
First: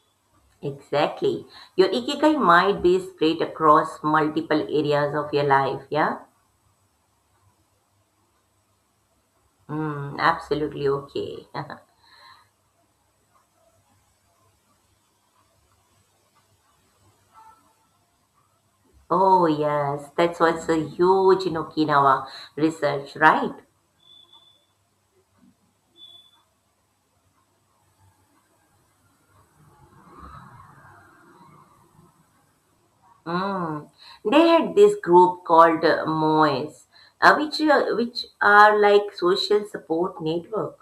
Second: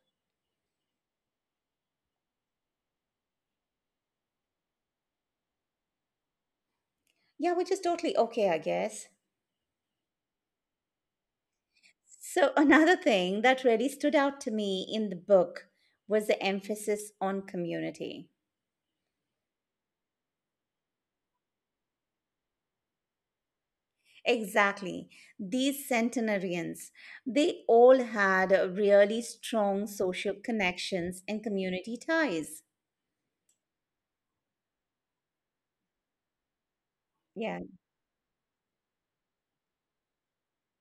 Speaker 2: Exactly. Your ikigai might be spread across multiple areas of your life, yeah?
Speaker 1: Yeah, which is totally okay, I guess.
Speaker 2: Mm, absolutely okay.
Speaker 1: So, another thing that really stood out to me in the book was the emphasis on community.
Speaker 2: Oh, yes, that's what's a huge in Okinawa research, right?
Speaker 1: Exactly. These centenarians, they all had really strong social connections and community ties.
Speaker 2: Mm. They had this group called MOIS,
Speaker 1: Yeah.
Speaker 2: which are like social support network.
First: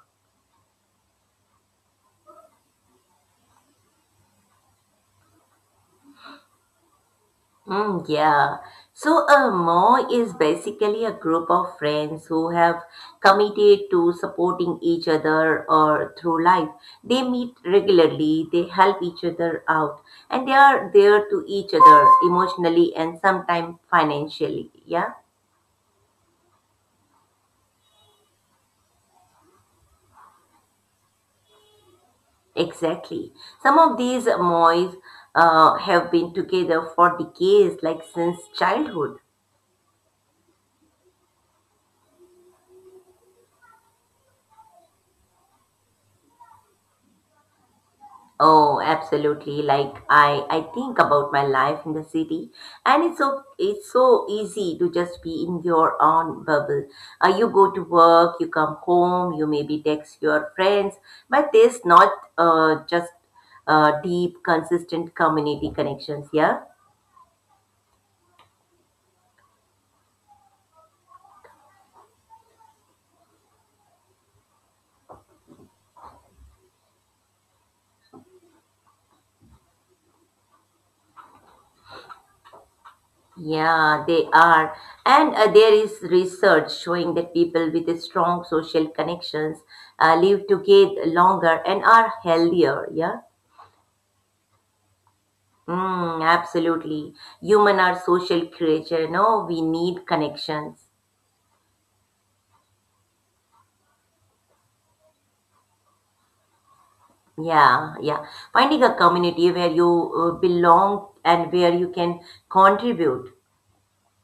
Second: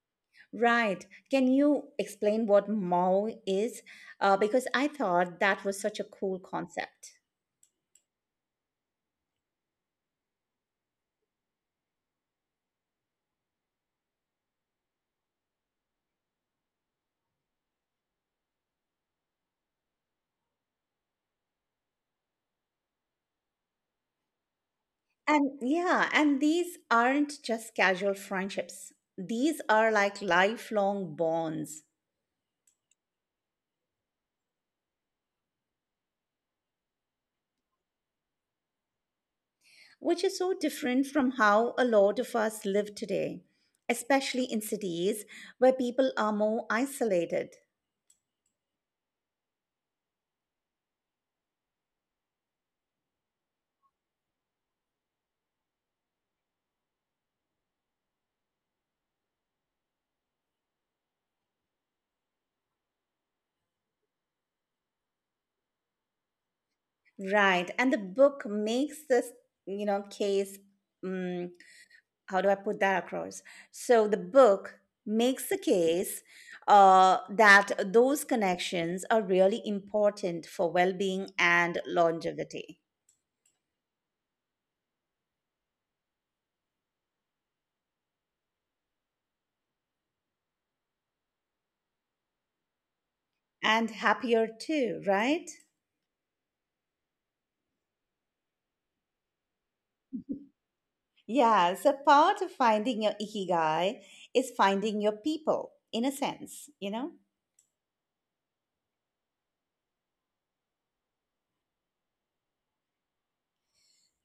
Speaker 1: Right. Can you explain what Mao is? Because I thought that was such a cool concept.
Speaker 2: Mm, yeah. So a Moy is basically a group of friends who have committed to supporting each other or through life. They meet regularly, they help each other out, and they are there to each other emotionally and sometimes financially. Yeah,
Speaker 1: And yeah, and these aren't just casual friendships. These are like lifelong bonds.
Speaker 2: exactly. Some of these mois have been together for decades, like since childhood.
Speaker 1: Which is so different from how a lot of us live today, especially in cities where people are more isolated.
Speaker 2: Oh, absolutely. Like I think about my life in the city, and it's so easy to just be in your own bubble. You go to work, you come home, you maybe text your friends, but there's not just deep, consistent community connections. Yeah,
Speaker 1: Right. And the book makes this, you know, case. mm, how do I put that across? So the book makes the case that those connections are really important for well being and longevity,
Speaker 2: yeah, they are, and there is research showing that people with a strong social connections live together longer and are healthier. Yeah.
Speaker 1: and happier too, right?
Speaker 2: Mm, absolutely. Human are social creature, no? We need connections.
Speaker 1: Yeah, so part of finding your ikigai is finding your people in a sense, you know?
Speaker 2: Yeah, yeah. Finding a community where you belong and where you can contribute.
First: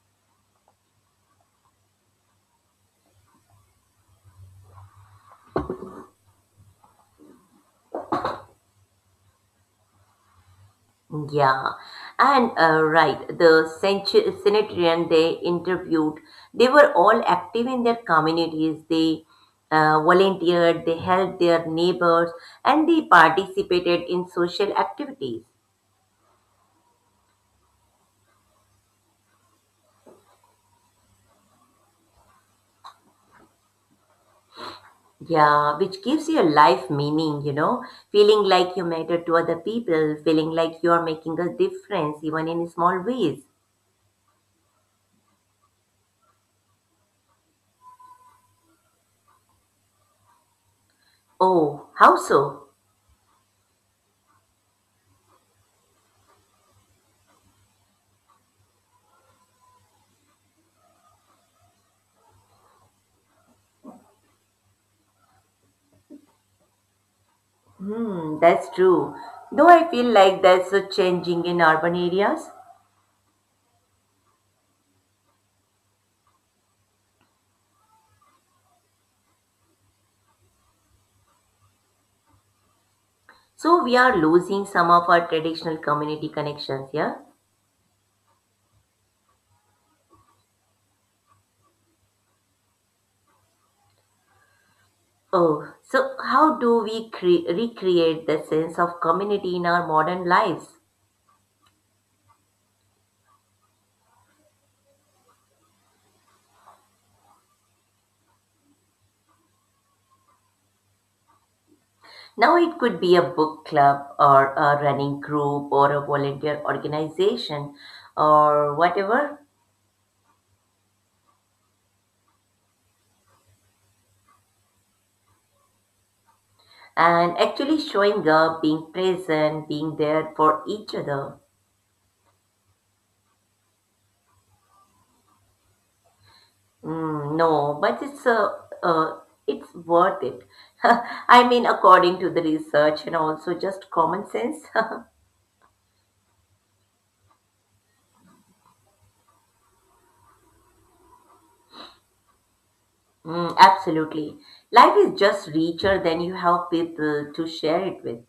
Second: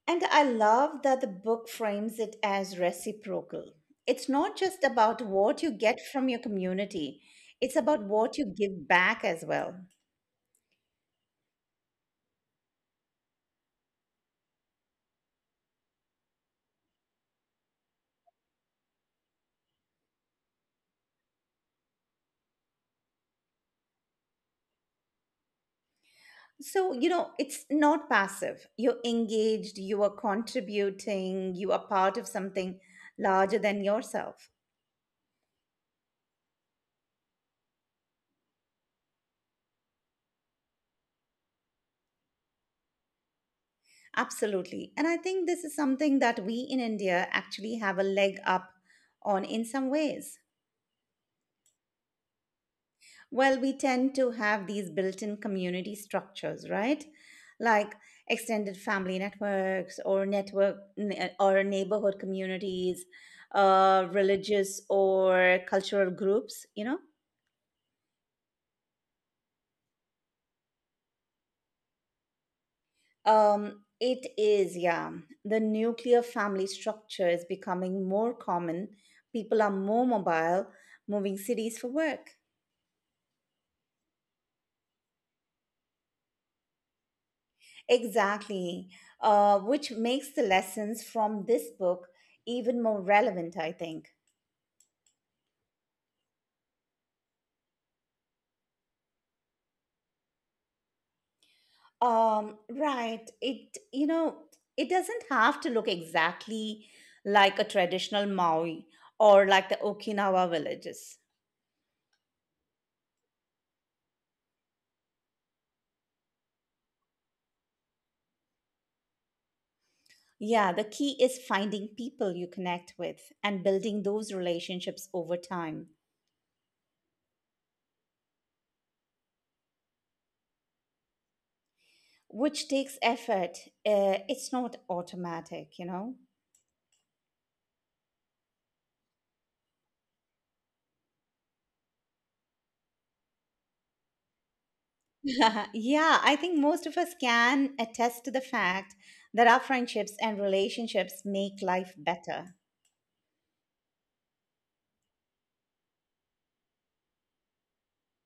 Speaker 1: And I love that the book frames it as reciprocal. It's not just about what you get from your community, it's about what you give back as well.
Speaker 2: Yeah. And right, the centenarian they interviewed, they were all active in their communities. They volunteered, they helped their neighbors, and they participated in social activities.
Speaker 1: So, you know, it's not passive. You're engaged, you are contributing, you are part of something larger than yourself.
Speaker 2: Yeah, which gives your life meaning, feeling like you matter to other people, feeling like you are making a difference even in small ways.
Speaker 1: Absolutely. And I think this is something that we in India actually have a leg up on in some ways.
Speaker 2: Oh, how so?
Speaker 1: Well, we tend to have these built in community structures, right? Like extended family networks or network or neighborhood communities, religious or cultural groups, you know?
Speaker 2: Hmm, that's true. Though I feel like that's a changing in urban areas.
Speaker 1: It is, yeah. The nuclear family structure is becoming more common. People are more mobile, moving cities for work.
Speaker 2: So we are losing some of our traditional community connections, yeah?
Speaker 1: Exactly, which makes the lessons from this book even more relevant, I think.
Speaker 2: Oh, so how do we recreate the sense of community in our modern lives?
Speaker 1: Right. It, you know, it doesn't have to look exactly like a traditional Maui or like the Okinawa villages.
Speaker 2: Now, it could be a book club or a running group or a volunteer organization or whatever.
Speaker 1: Yeah, the key is finding people you connect with and building those relationships over time,
Speaker 2: And actually showing up, being present, being there for each other.
Speaker 1: which takes effort. It's not automatic, you know?
Speaker 2: Mm, no, but uh, it's worth it. I mean, according to the research and also just common sense.
Speaker 1: Yeah, I think most of us can attest to the fact that our friendships and relationships make life better.
Speaker 2: Mm, absolutely. Life is just richer than you have people to share it with.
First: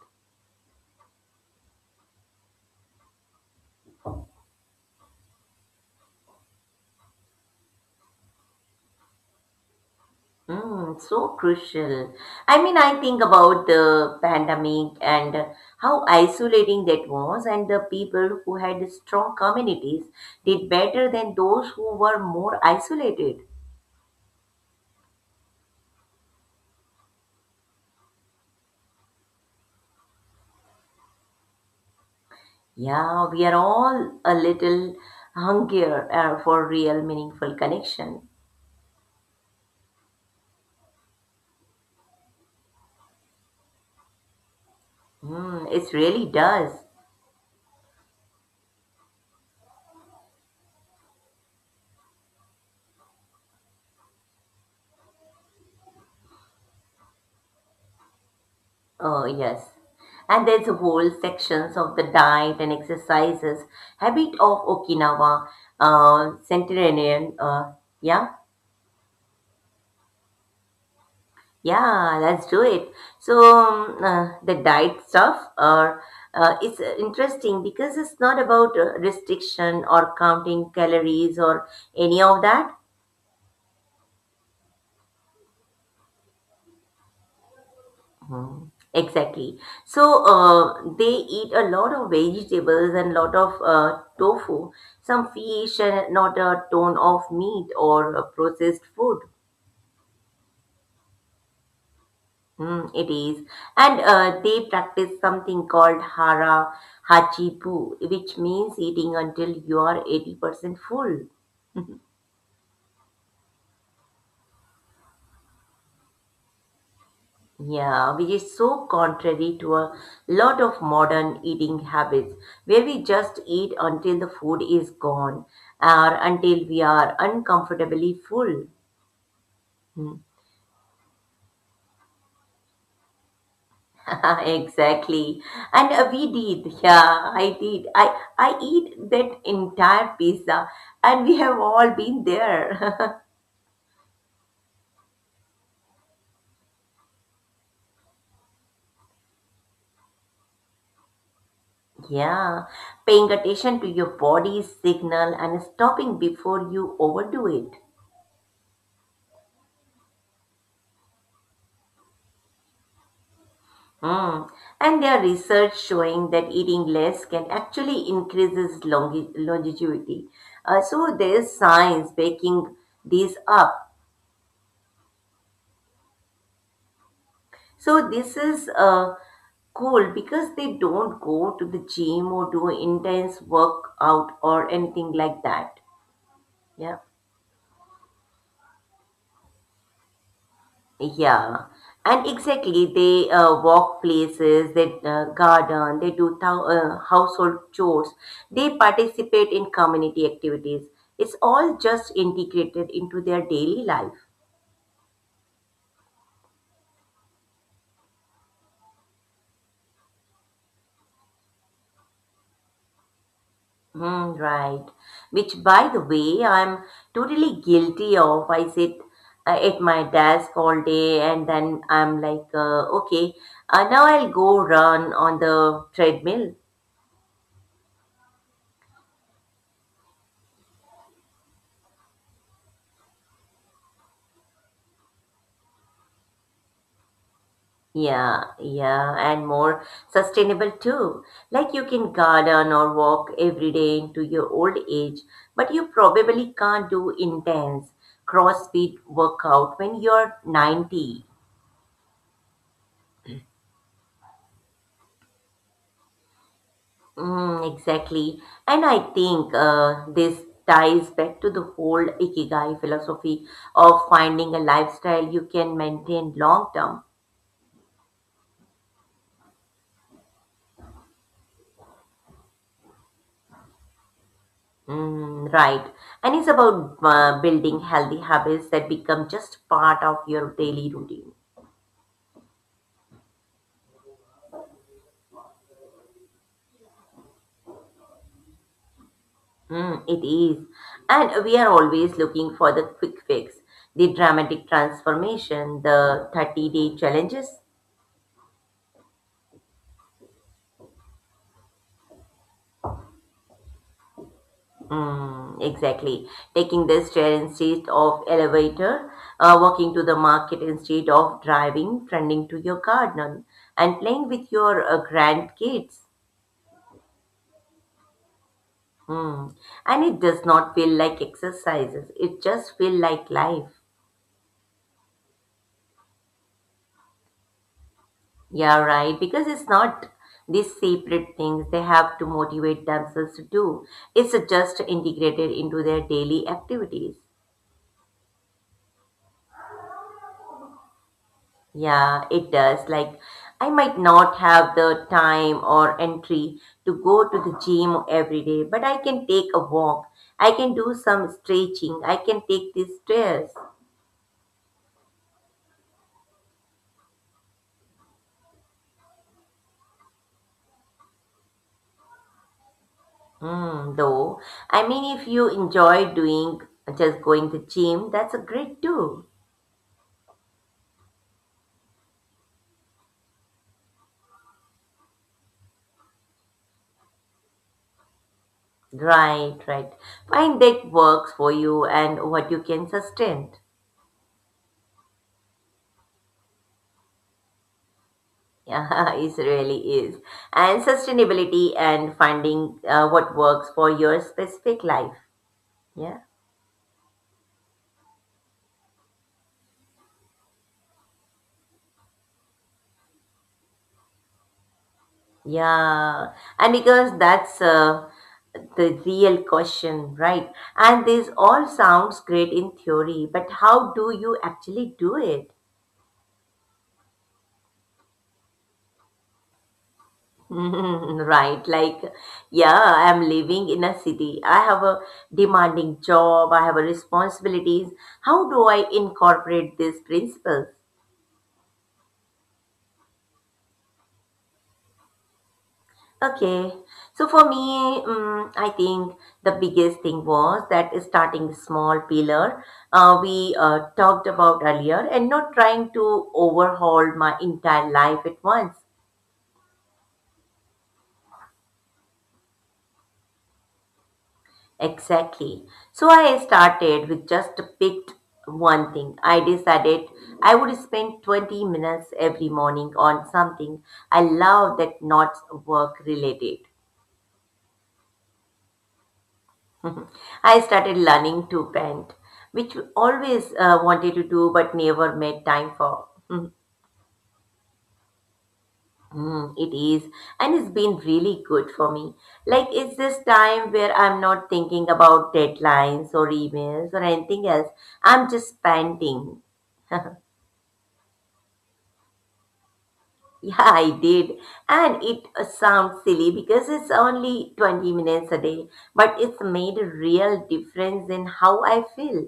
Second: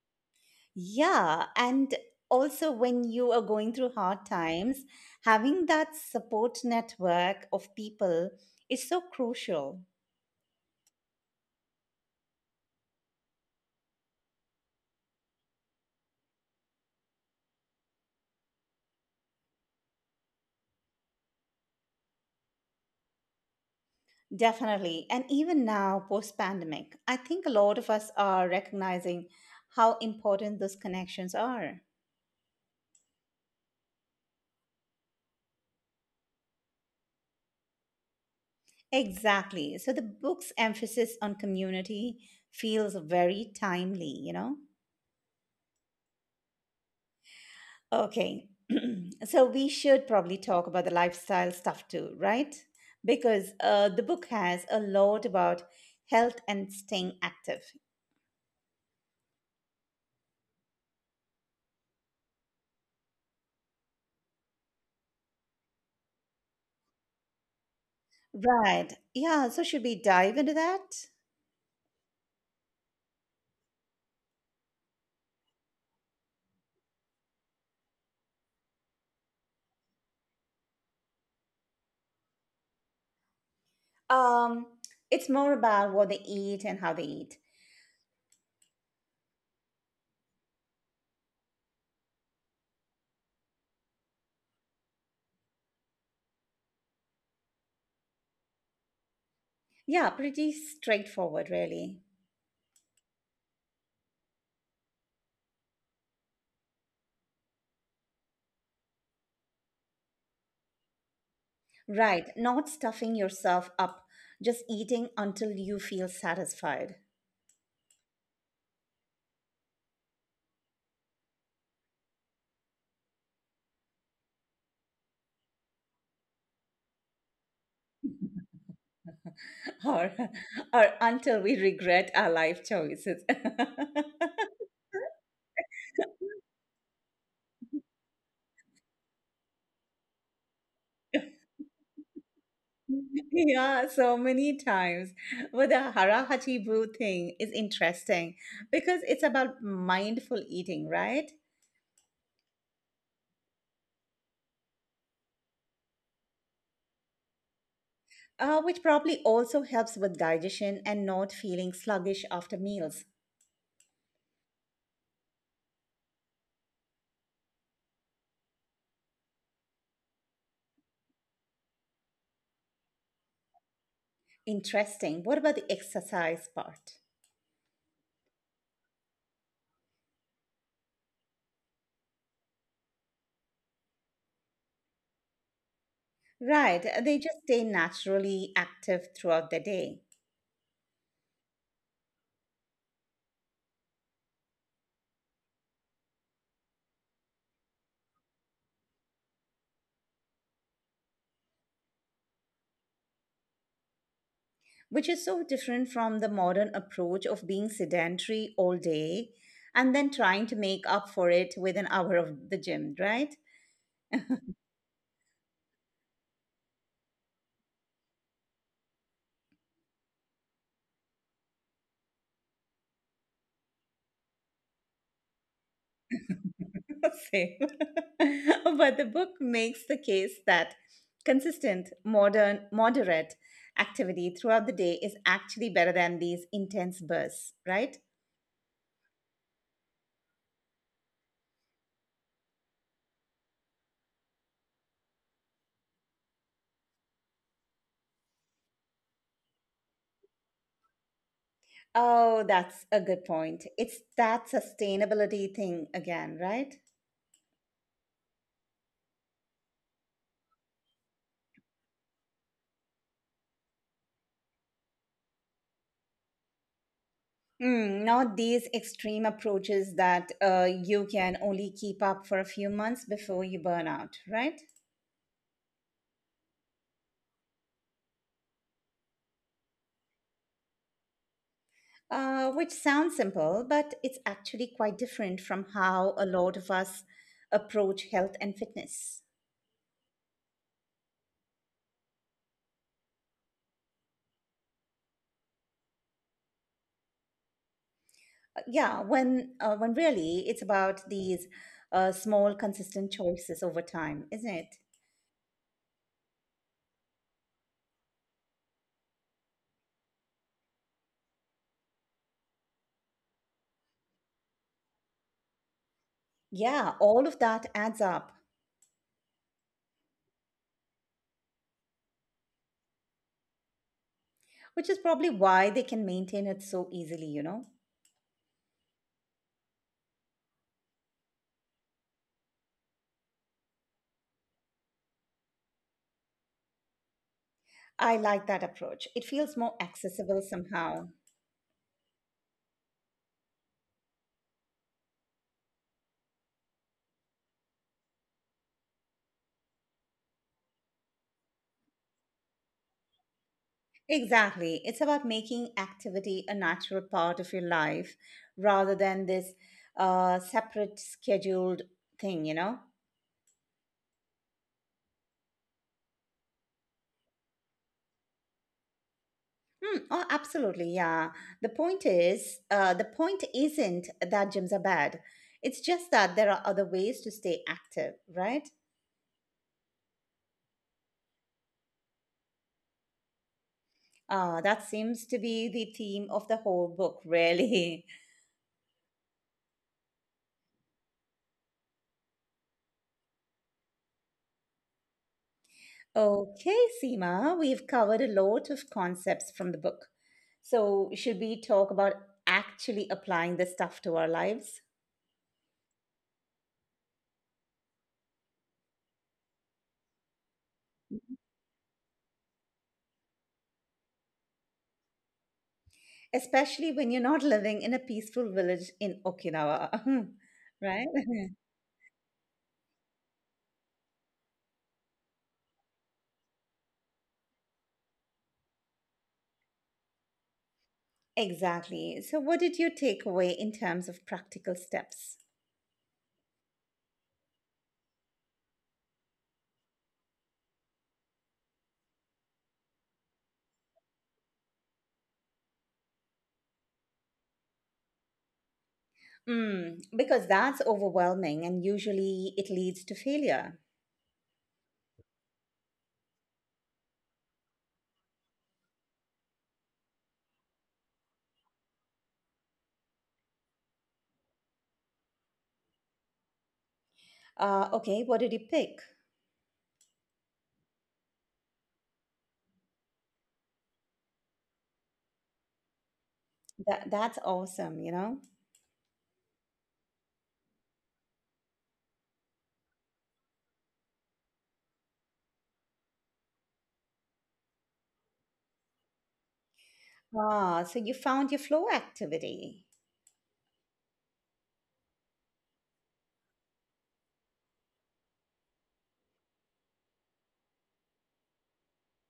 Speaker 1: Yeah, and also when you are going through hard times, having that support network of people is so crucial.
Speaker 2: Mm, so crucial. I mean, I think about the pandemic and how isolating that was, and the people who had strong communities did better than those who were more isolated.
Speaker 1: Definitely. And even now, post pandemic, I think a lot of us are recognizing how important those connections are.
Speaker 2: Yeah, we are all a little hungrier for real meaningful connection.
Speaker 1: Exactly. So the book's emphasis on community feels very timely, you know?
Speaker 2: Mm, it really does.
Speaker 1: Okay. So we should probably talk about the lifestyle stuff too, right? Because the book has a lot about health and staying active.
Speaker 2: Oh, yes. And there's a whole sections of the diet and exercises habit of Okinawa, Centenarian. Yeah,
Speaker 1: Right. Yeah. So should we dive into that?
Speaker 2: yeah, let's do it. So the diet stuff are it's interesting because it's not about restriction or counting calories or any of that.
Speaker 1: Um, it's more about what they eat and how they eat.
Speaker 2: Mhm. Exactly. So they eat a lot of vegetables and lot of tofu, some fish, and not a ton of meat or processed food.
Speaker 1: Yeah, pretty straightforward, really.
Speaker 2: Mm, it is. And they practice something called hara hachipu, which means eating until you are 80% full.
Speaker 1: Right, not stuffing yourself up, just eating until you feel satisfied.
Speaker 2: Yeah, which is so contrary to a lot of modern eating habits where we just eat until the food is gone or until we are uncomfortably full.
Speaker 1: Or,
Speaker 2: Hmm.
Speaker 1: or until we regret our life choices.
Speaker 2: Exactly. And we did. Yeah, I did. I eat that entire pizza and we have all been there.
Speaker 1: Yeah, so many times. But the Hara Hachibu thing is interesting because it's about mindful eating, right?
Speaker 2: Yeah, paying attention to your body's signal and stopping before you overdo it.
Speaker 1: Which probably also helps with digestion and not feeling sluggish after meals.
Speaker 2: Mm. And there are research showing that eating less can actually increases longevity. So there is science backing these up.
Speaker 1: Interesting. What about the exercise part?
Speaker 2: So this is cool because they don't go to the gym or do intense workout or anything like that.
Speaker 1: Right,
Speaker 2: Yeah.
Speaker 1: they just stay naturally active throughout the day,
Speaker 2: Yeah, and exactly. They walk places, they garden, they do household chores, they participate in community activities. It's all just integrated into their daily life.
Speaker 1: which is so different from the modern approach of being sedentary all day and then trying to make up for it with an hour of the gym, right?
Speaker 2: Hmm, right. Which, by the way, I'm totally guilty of. I sit at my desk all day and then I'm like, okay, now I'll go run on the treadmill.
Speaker 1: Same. But the book makes the case that consistent, modern, moderate activity throughout the day is actually better than these intense bursts, right?
Speaker 2: Yeah, yeah, and more sustainable too. Like you can garden or walk every day into your old age, but you probably can't do intense CrossFit workout when you're 90.
Speaker 1: Oh, that's a good point. It's that sustainability thing again, right?
Speaker 2: Mm, exactly. And I think this ties back to the whole Ikigai philosophy of finding a lifestyle you can maintain long term.
Speaker 1: Mm, not these extreme approaches that you can only keep up for a few months before you burn out, right?
Speaker 2: Mm, right. And it's about building healthy habits that become just part of your daily routine.
Speaker 1: Which sounds simple, but it's actually quite different from how a lot of us approach health and fitness.
Speaker 2: Mm, it is. And we are always looking for the quick fix, the dramatic transformation, the 30-day challenges.
Speaker 1: Yeah, when really it's about these small, consistent choices over time, isn't it?
Speaker 2: Mm, exactly. Taking the stair instead of elevator, walking to the market instead of driving, friending to your garden, and playing with your grandkids.
Speaker 1: Yeah, all of that adds up,
Speaker 2: Hmm. And it does not feel like exercises. It just feel like life.
Speaker 1: which is probably why they can maintain it so easily. You know,
Speaker 2: Yeah, right. Because it's not these separate things they have to motivate themselves to do. It's just integrated into their daily activities.
Speaker 1: I like that approach. It feels more accessible somehow.
Speaker 2: Yeah, it does. Like I might not have the time or entry to go to the gym every day, but I can take a walk. I can do some stretching. I can take these stairs.
Speaker 1: Exactly. It's about making activity a natural part of your life rather than this separate scheduled thing, you know?
Speaker 2: Hmm. Though, I mean, if you enjoy doing just going to gym, that's a great too.
Speaker 1: Hmm, oh, absolutely. Yeah. The point isn't that gyms are bad. It's just that there are other ways to stay active, right?
Speaker 2: Right, right. Find that works for you and what you can sustain.
Speaker 1: That seems to be the theme of the whole book, really.
Speaker 2: Yeah, it really is. And sustainability and finding what works for your specific life. Yeah,
Speaker 1: Okay, Seema, we've covered a lot of concepts from the book. So, should we talk about actually applying this stuff to our lives?
Speaker 2: yeah. And because that's the real question, right? And this all sounds great in theory, but how do you actually do it?
Speaker 1: Especially when you're not living in a peaceful village in Okinawa, right?
Speaker 2: Mhm, right, like, yeah, I'm living in a city. I have a demanding job, I have a responsibilities. How do I incorporate these principles?
Speaker 1: Exactly. So, what did you take away in terms of practical steps?
Speaker 2: Okay, so for me, I think the biggest thing was that starting small pillar we talked about earlier and not trying to overhaul my entire life at once.
Speaker 1: Mm, because that's overwhelming and usually it leads to failure.
Speaker 2: Exactly. So I started with just picked one thing. I decided I would spend 20 minutes every morning on something I love that not work related.
Speaker 1: Okay, what did you pick?
Speaker 2: I started learning to paint, which always wanted to do but never made time for.
Speaker 1: That, that's awesome, you know?
Speaker 2: Mm, it is, and it's been really good for me. Like, it's this time where I'm not thinking about deadlines or emails or anything else. I'm just panting.
Speaker 1: Ah, so you found your flow activity.
Speaker 2: Yeah, I did. And it sounds silly because it's only 20 minutes a day, but it's made a real difference in how I feel.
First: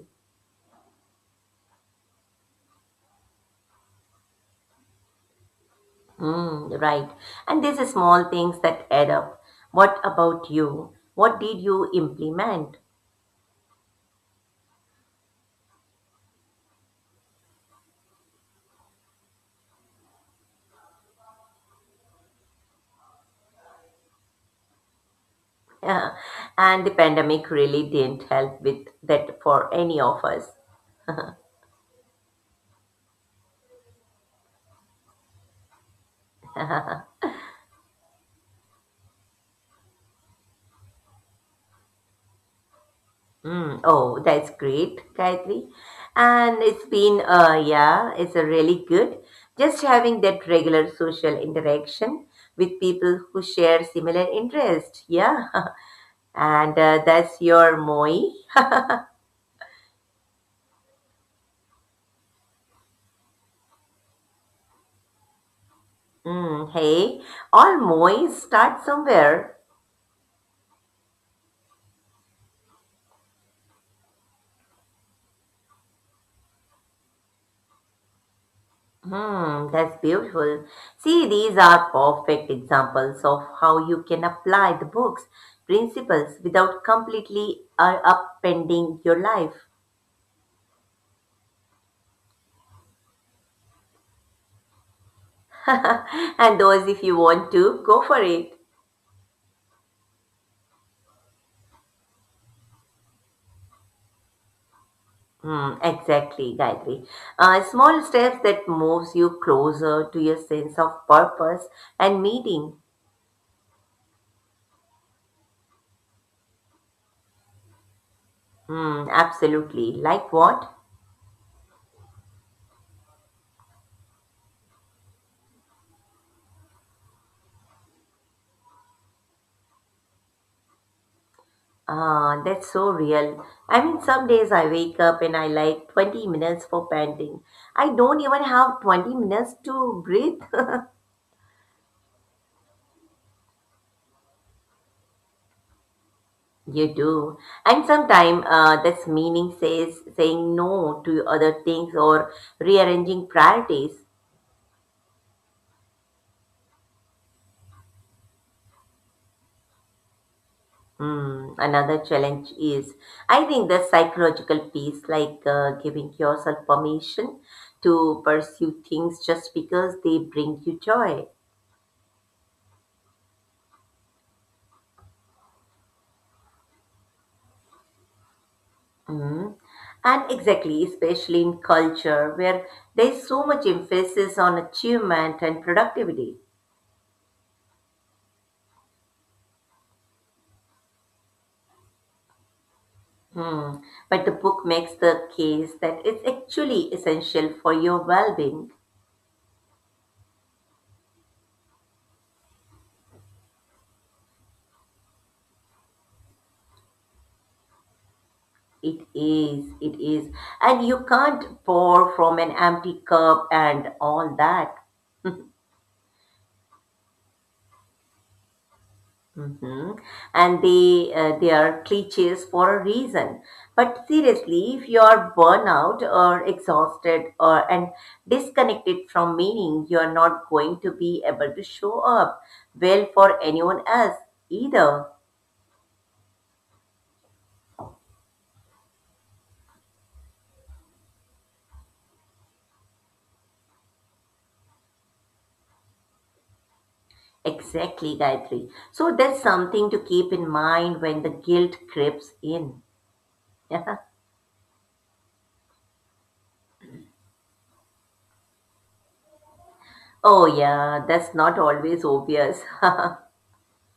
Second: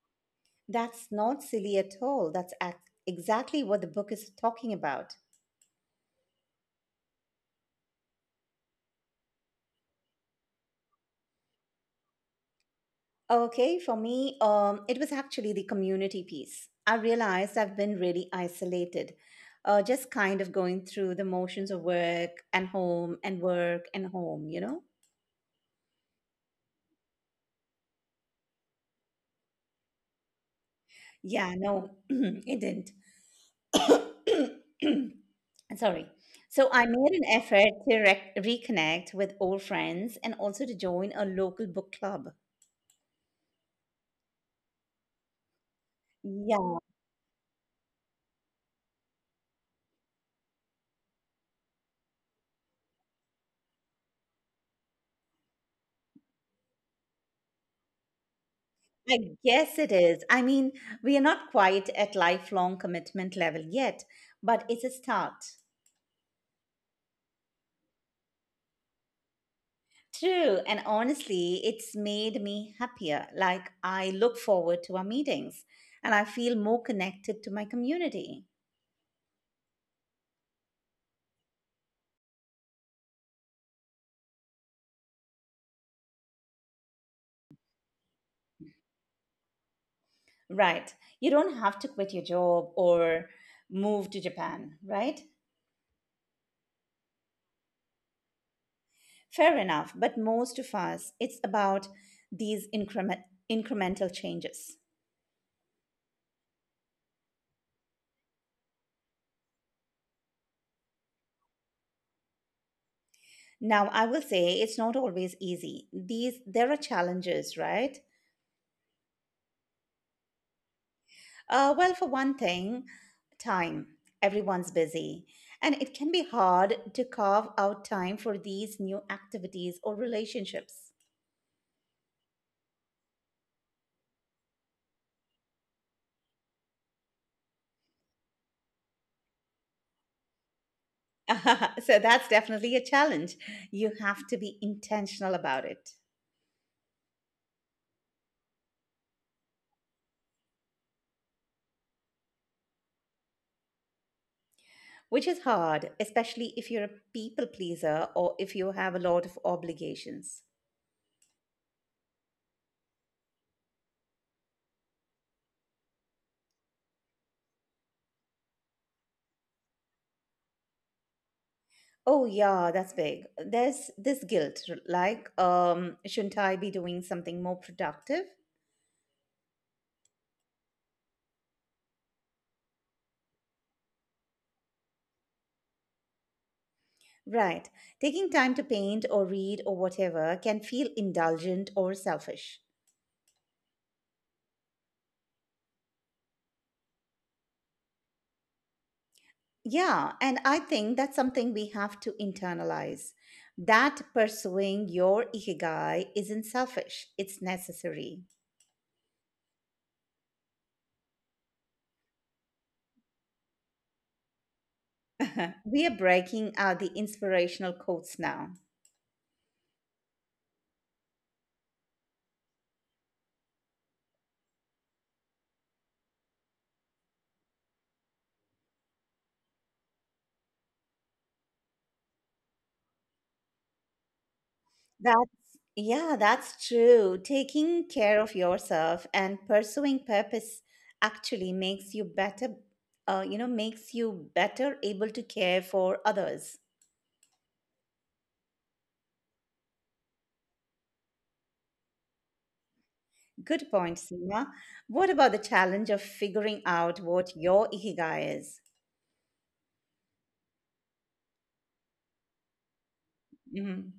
Speaker 1: That's not silly at all. Exactly what the book is talking about.
Speaker 2: Mm, right. And these are small things that add up. What about you? What did you implement?
Speaker 1: Okay, for me, it was actually the community piece. I realized I've been really isolated, just kind of going through the motions of work and home and work and home, you know?
Speaker 2: Yeah, and the pandemic really didn't help with that for any of us.
Speaker 1: Yeah, no, it didn't. Sorry. So I made an effort to reconnect with old friends and also to join a local book club.
Speaker 2: Mm, oh, that's great, Gayatri. And
Speaker 1: Yeah,
Speaker 2: it's been, yeah, it's a really good. Just having that regular social interaction with people who share similar interests. Yeah. And that's your Moi.
Speaker 1: I guess it is. I mean, we are not quite at lifelong commitment level yet, but it's a start.
Speaker 2: Mm, hey, all Moi start somewhere.
Speaker 1: True, and honestly, it's made me happier. Like, I look forward to our meetings and I feel more connected to my community.
Speaker 2: Hmm, that's beautiful. See, these are perfect examples of how you can apply the book's principles without completely upending your life.
Speaker 1: Right. You don't have to quit your job or move to Japan, right?
Speaker 2: And those, if you want to, go for it.
Speaker 1: Fair enough, but most of us, it's about these incremental changes.
Speaker 2: Hmm, exactly, Gayatri. Small steps that moves you closer to your sense of purpose and meaning.
Speaker 1: Now, I will say it's not always easy. These there are challenges, right?
Speaker 2: Hmm, absolutely. Like what?
Speaker 1: Well, for one thing, time. Everyone's busy, and it can be hard to carve out time for these new activities or relationships.
Speaker 2: Ah, that's so real. I mean, some days I wake up and I like 20 minutes for panting. I don't even have 20 minutes to breathe.
Speaker 1: So that's definitely a challenge. You have to be intentional about it.
Speaker 2: You do. And sometimes that's meaning says saying no to other things or rearranging priorities.
Speaker 1: Which is hard, especially if you're a people pleaser or if you have a lot of obligations.
Speaker 2: Hmm, another challenge is, I think, the psychological piece, like giving yourself permission to pursue things just because they bring you joy.
Speaker 1: Oh, yeah, that's big. There's this guilt, like, shouldn't I be doing something more productive?
Speaker 2: Mm. And exactly, especially in culture where there is so much emphasis on achievement and productivity.
Speaker 1: Right. Taking time to paint or read or whatever can feel indulgent or selfish.
Speaker 2: Hmm. But the book makes the case that it's actually essential for your well being.
Speaker 1: Yeah, and I think that's something we have to internalize. That pursuing your ikigai isn't selfish, it's necessary.
Speaker 2: It is, it is. And you can't pour from an empty cup and all that.
Speaker 1: Uh-huh. We are breaking out the inspirational quotes now.
Speaker 2: Mhm. And they are cliches for a reason. But seriously, if you are burnout or exhausted or and disconnected from meaning, you are not going to be able to show up well for anyone else either.
Speaker 1: Yeah, that's true. Taking care of yourself and pursuing purpose actually makes you better, you know, makes you better able to care for others.
Speaker 2: Exactly, Gayatri. So that's something to keep in mind when the guilt creeps in.
Speaker 1: Good point, Seema. What about the challenge of figuring out what your ikigai is?
Speaker 2: Oh yeah, that's not always obvious.
Speaker 1: Mhm.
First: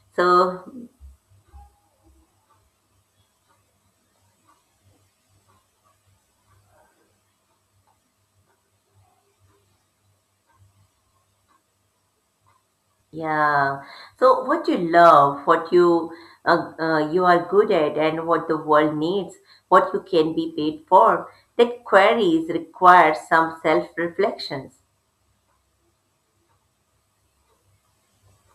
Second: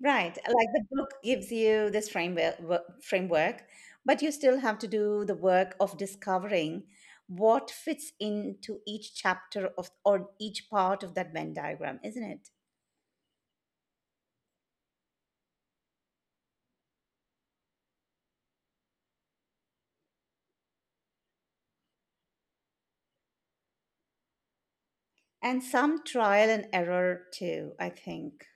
Speaker 1: Right. Like the
Speaker 2: So
Speaker 1: book gives you this framework, but you still have to do the work of discovering what fits into each chapter of or each part of that Venn diagram, isn't it?
Speaker 2: Yeah. So what you love, what you you are good at, and what the world needs, what you can be paid for, that queries require some self-reflections.
Speaker 1: And some trial and error too, I think.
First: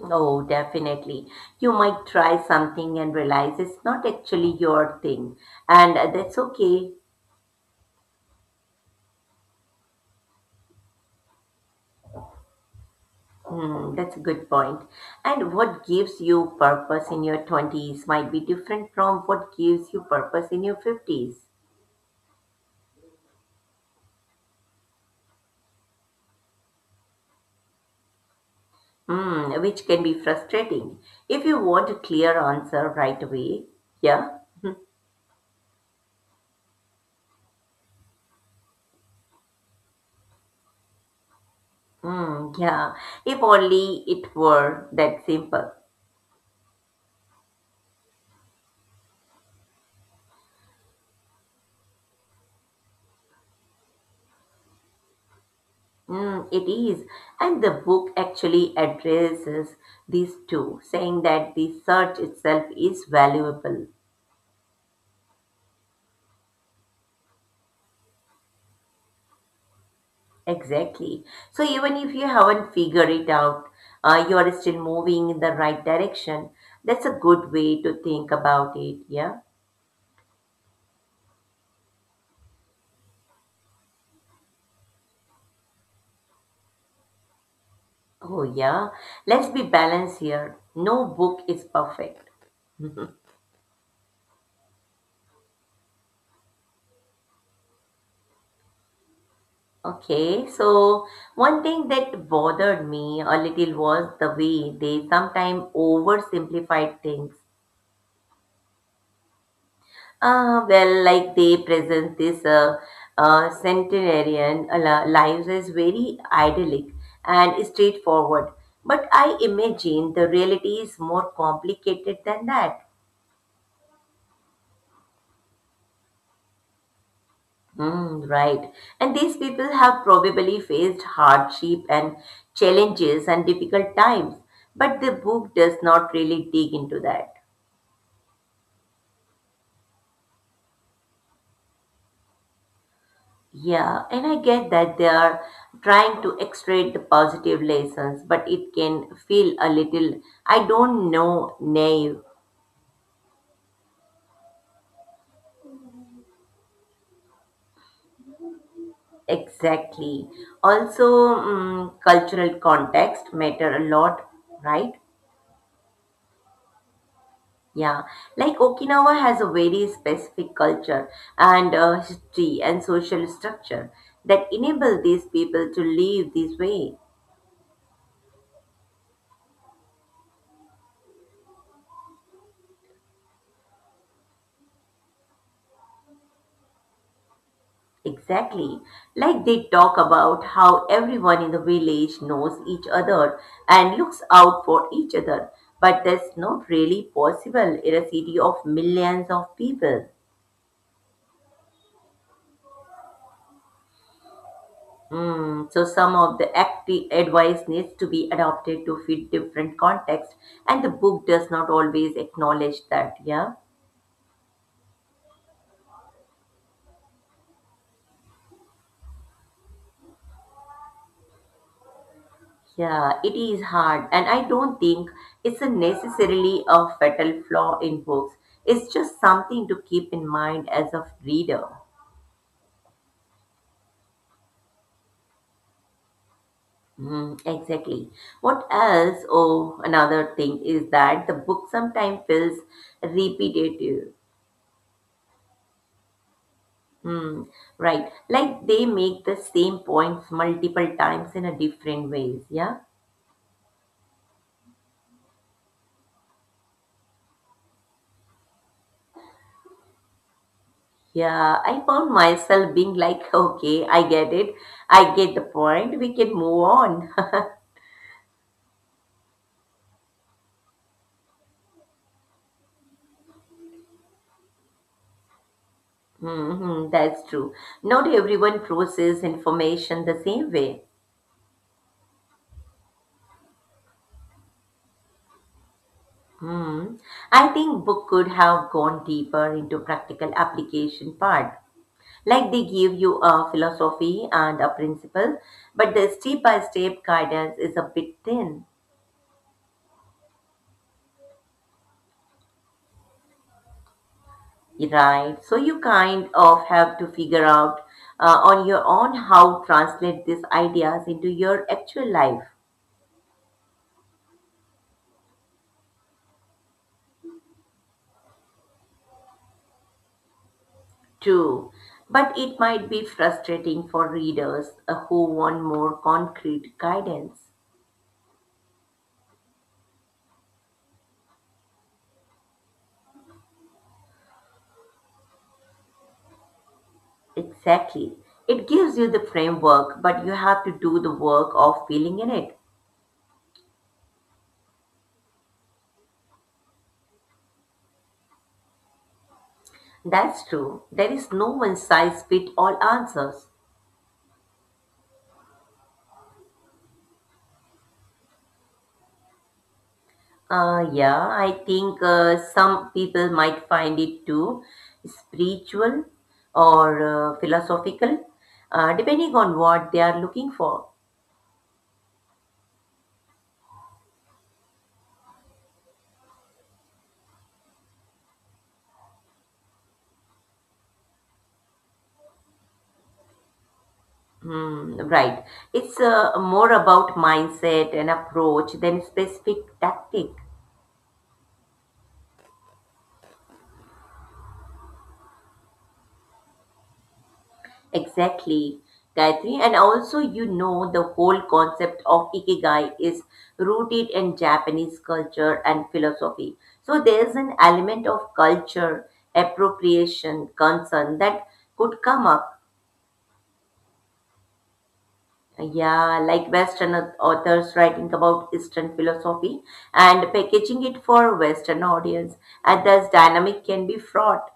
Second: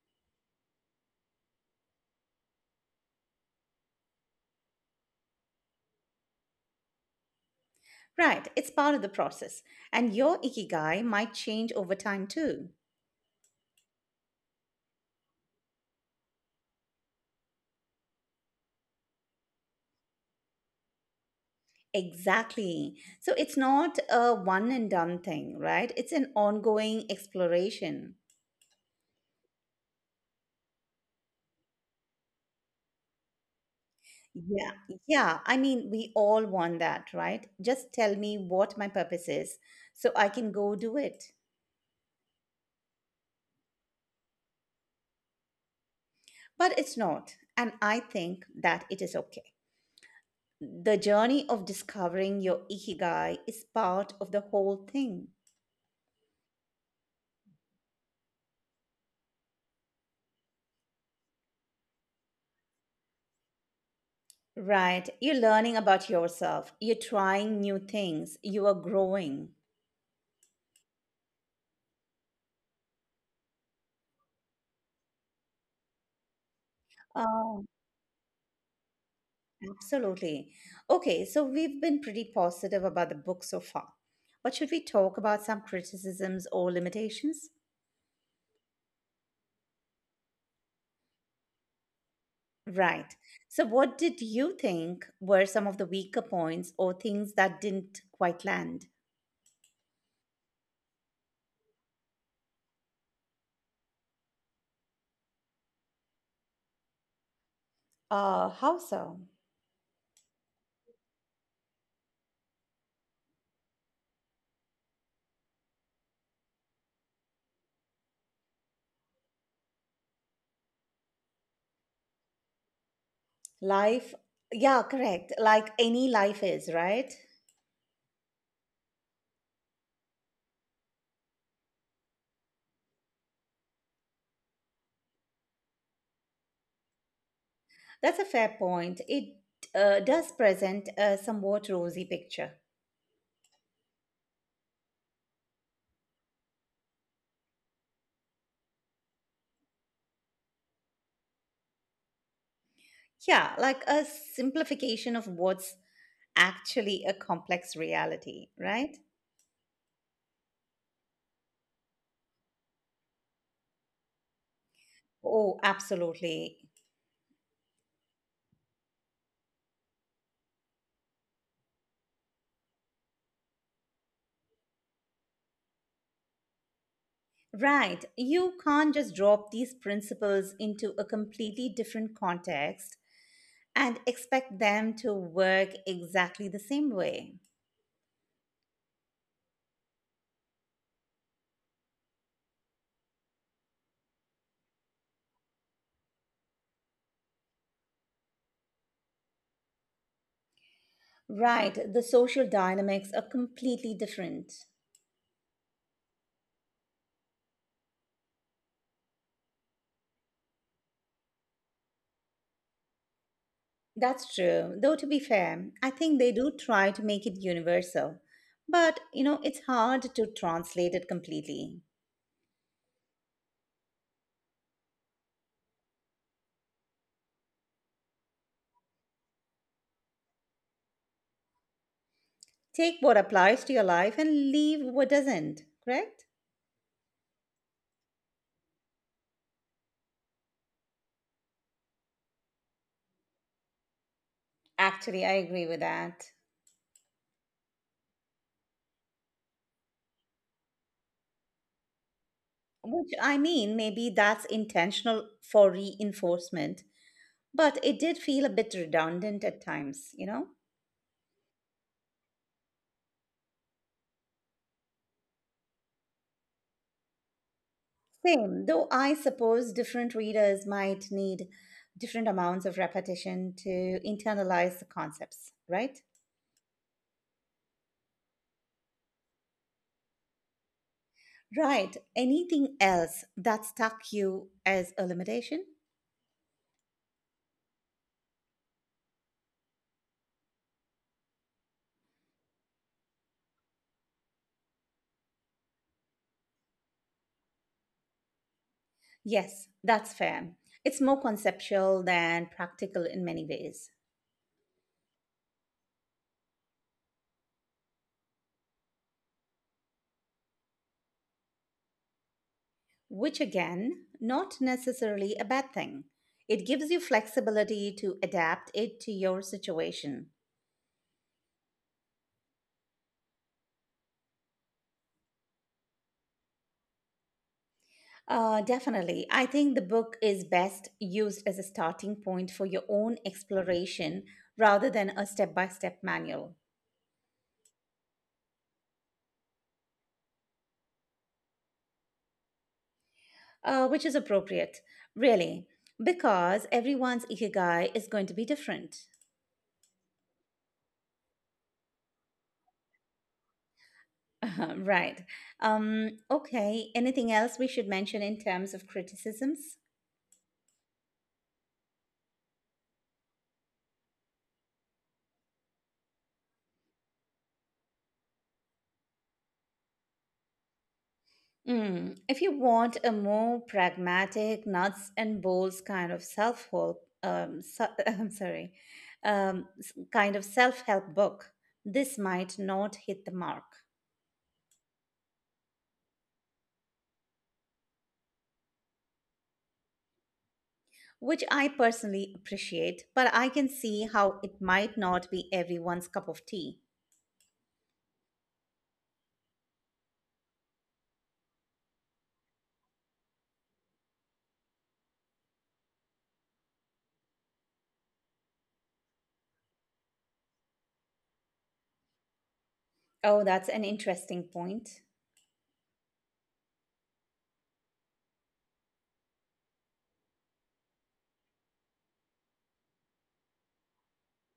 Speaker 2: Oh, definitely. You might try something and realize it's not actually your thing, and that's okay.
Speaker 1: Right. It's part of the process. And your ikigai might change over time too.
Speaker 2: Hmm, that's a good point. And what gives you purpose in your 20s might be different from what gives you purpose in your 50s.
Speaker 1: Exactly. So it's not a one and done thing, right? It's an ongoing exploration.
Speaker 2: Hmm, which can be frustrating if you want a clear answer right away. Yeah?
Speaker 1: Yeah, yeah. I mean, we all want that, right? Just tell me what my purpose is so I can go do it.
Speaker 2: Mm, yeah, if only it were that simple.
Speaker 1: But it's not. And I think that it is okay. The journey of discovering your ikigai is part of the whole thing,
Speaker 2: Mm, it is. And the book actually addresses these two, saying that the search itself is valuable.
Speaker 1: right? You're learning about yourself, you're trying new things, you are growing.
Speaker 2: Exactly. So even if you haven't figured it out, you are still moving in the right direction. That's a good
Speaker 1: Oh,
Speaker 2: way to think about it. Yeah.
Speaker 1: absolutely. Okay, so we've been pretty positive about the book so far. But should we talk about some criticisms or limitations?
Speaker 2: Oh, yeah. Let's be balanced here. No book is perfect.
Speaker 1: Right. So, what did you think were some of the weaker points or things that didn't quite land?
Speaker 2: Okay, so one thing that bothered me a little was the way they sometimes oversimplified things.
Speaker 1: How so?
Speaker 2: Well, like they present this centenarian lives as very idyllic and straightforward. But I imagine the reality is more complicated than that.
Speaker 1: Life, yeah, correct. Like any life is, right?
Speaker 2: Mm, right. And these people have probably faced hardship and challenges and difficult times, but the book does not really dig into that.
Speaker 1: That's a fair point. It does present a somewhat rosy picture.
Speaker 2: Yeah, and I get that they are trying to extract the positive lessons, but it can feel a little, I don't know, naive
Speaker 1: Yeah, like a simplification of what's actually a complex reality, right?
Speaker 2: exactly. Also, mm, cultural context matter a lot, right?
Speaker 1: Oh, absolutely.
Speaker 2: Yeah, like Okinawa has a very specific culture and history and social structure that enable these people to live this way.
Speaker 1: Right. You can't just drop these principles into a completely different context and expect them to work exactly the same way.
Speaker 2: Exactly. Like they talk about how everyone in the village knows each other and looks out for each other, but that's not really possible in a city of millions of people.
Speaker 1: Right, the social dynamics are completely different.
Speaker 2: Mm, so some of the active advice needs to be adopted to fit different context, and the book does not always acknowledge that. Yeah,
Speaker 1: That's true. Though, to be fair, I think they do try to make it universal. But, you know, it's hard to translate it completely.
Speaker 2: yeah, it is hard, and I don't think it's a necessarily a fatal flaw in books. It's just something to keep in mind as a reader.
Speaker 1: Take what applies to your life and leave what doesn't, correct?
Speaker 2: Mm, exactly. What else? Oh, another thing is that the book sometimes feels repetitive.
Speaker 1: Actually, I agree with that.
Speaker 2: Hmm, right. Like they make the same points multiple times in a different ways. Yeah.
Speaker 1: Which I mean, maybe that's intentional for reinforcement, but it did feel a bit redundant at times, you know?
Speaker 2: Yeah. I found myself being like, okay, I get it. I get the point. We can move on.
Speaker 1: Same, though I suppose different readers might need different amounts of repetition to internalize the concepts, right?
Speaker 2: Hmm, that's true. Not everyone processes information the same way.
Speaker 1: Right. Anything else that stuck you as a limitation?
Speaker 2: Hmm. I think book could have gone deeper into practical application part. Like they give you a philosophy and a principle, but the step-by-step guidance is a bit thin.
Speaker 1: Yes, that's fair. It's more conceptual than practical in many ways,
Speaker 2: Right. So you kind of have to figure out on your own how translate these ideas into your actual life
Speaker 1: which again, not necessarily a bad thing. It gives you flexibility to adapt it to your situation.
Speaker 2: too. But it might be frustrating for readers who want more concrete guidance.
Speaker 1: Definitely. I think the book is best used as a starting point for your own exploration rather than a step by step manual,
Speaker 2: Exactly. It gives you the framework, but you have to do the work of filling in it.
Speaker 1: which is appropriate, really, because everyone's ikigai is going to be different.
Speaker 2: That's true. There is no one size fit all answers.
Speaker 1: Right. Okay. Anything else we should mention in terms of criticisms?
Speaker 2: Yeah, I think some people might find it too spiritual or philosophical, depending on what they are looking for.
Speaker 1: Mm, if you want a more pragmatic, nuts and bolts kind of self help, I'm sorry, kind of self help book, this might not hit the mark,
Speaker 2: Hmm, right. It's more about mindset and approach than specific tactic.
Speaker 1: which I personally appreciate, but I can see how it might not be everyone's cup of tea.
Speaker 2: Exactly, Gayatri. And also, you know, the whole concept of ikigai is rooted in Japanese culture and philosophy. So there's an element of culture, appropriation, concern that could come up.
Speaker 1: Oh, that's an interesting point.
Speaker 2: Yeah, like Western authors writing about Eastern philosophy and packaging it for Western audience. And thus dynamic can be fraught.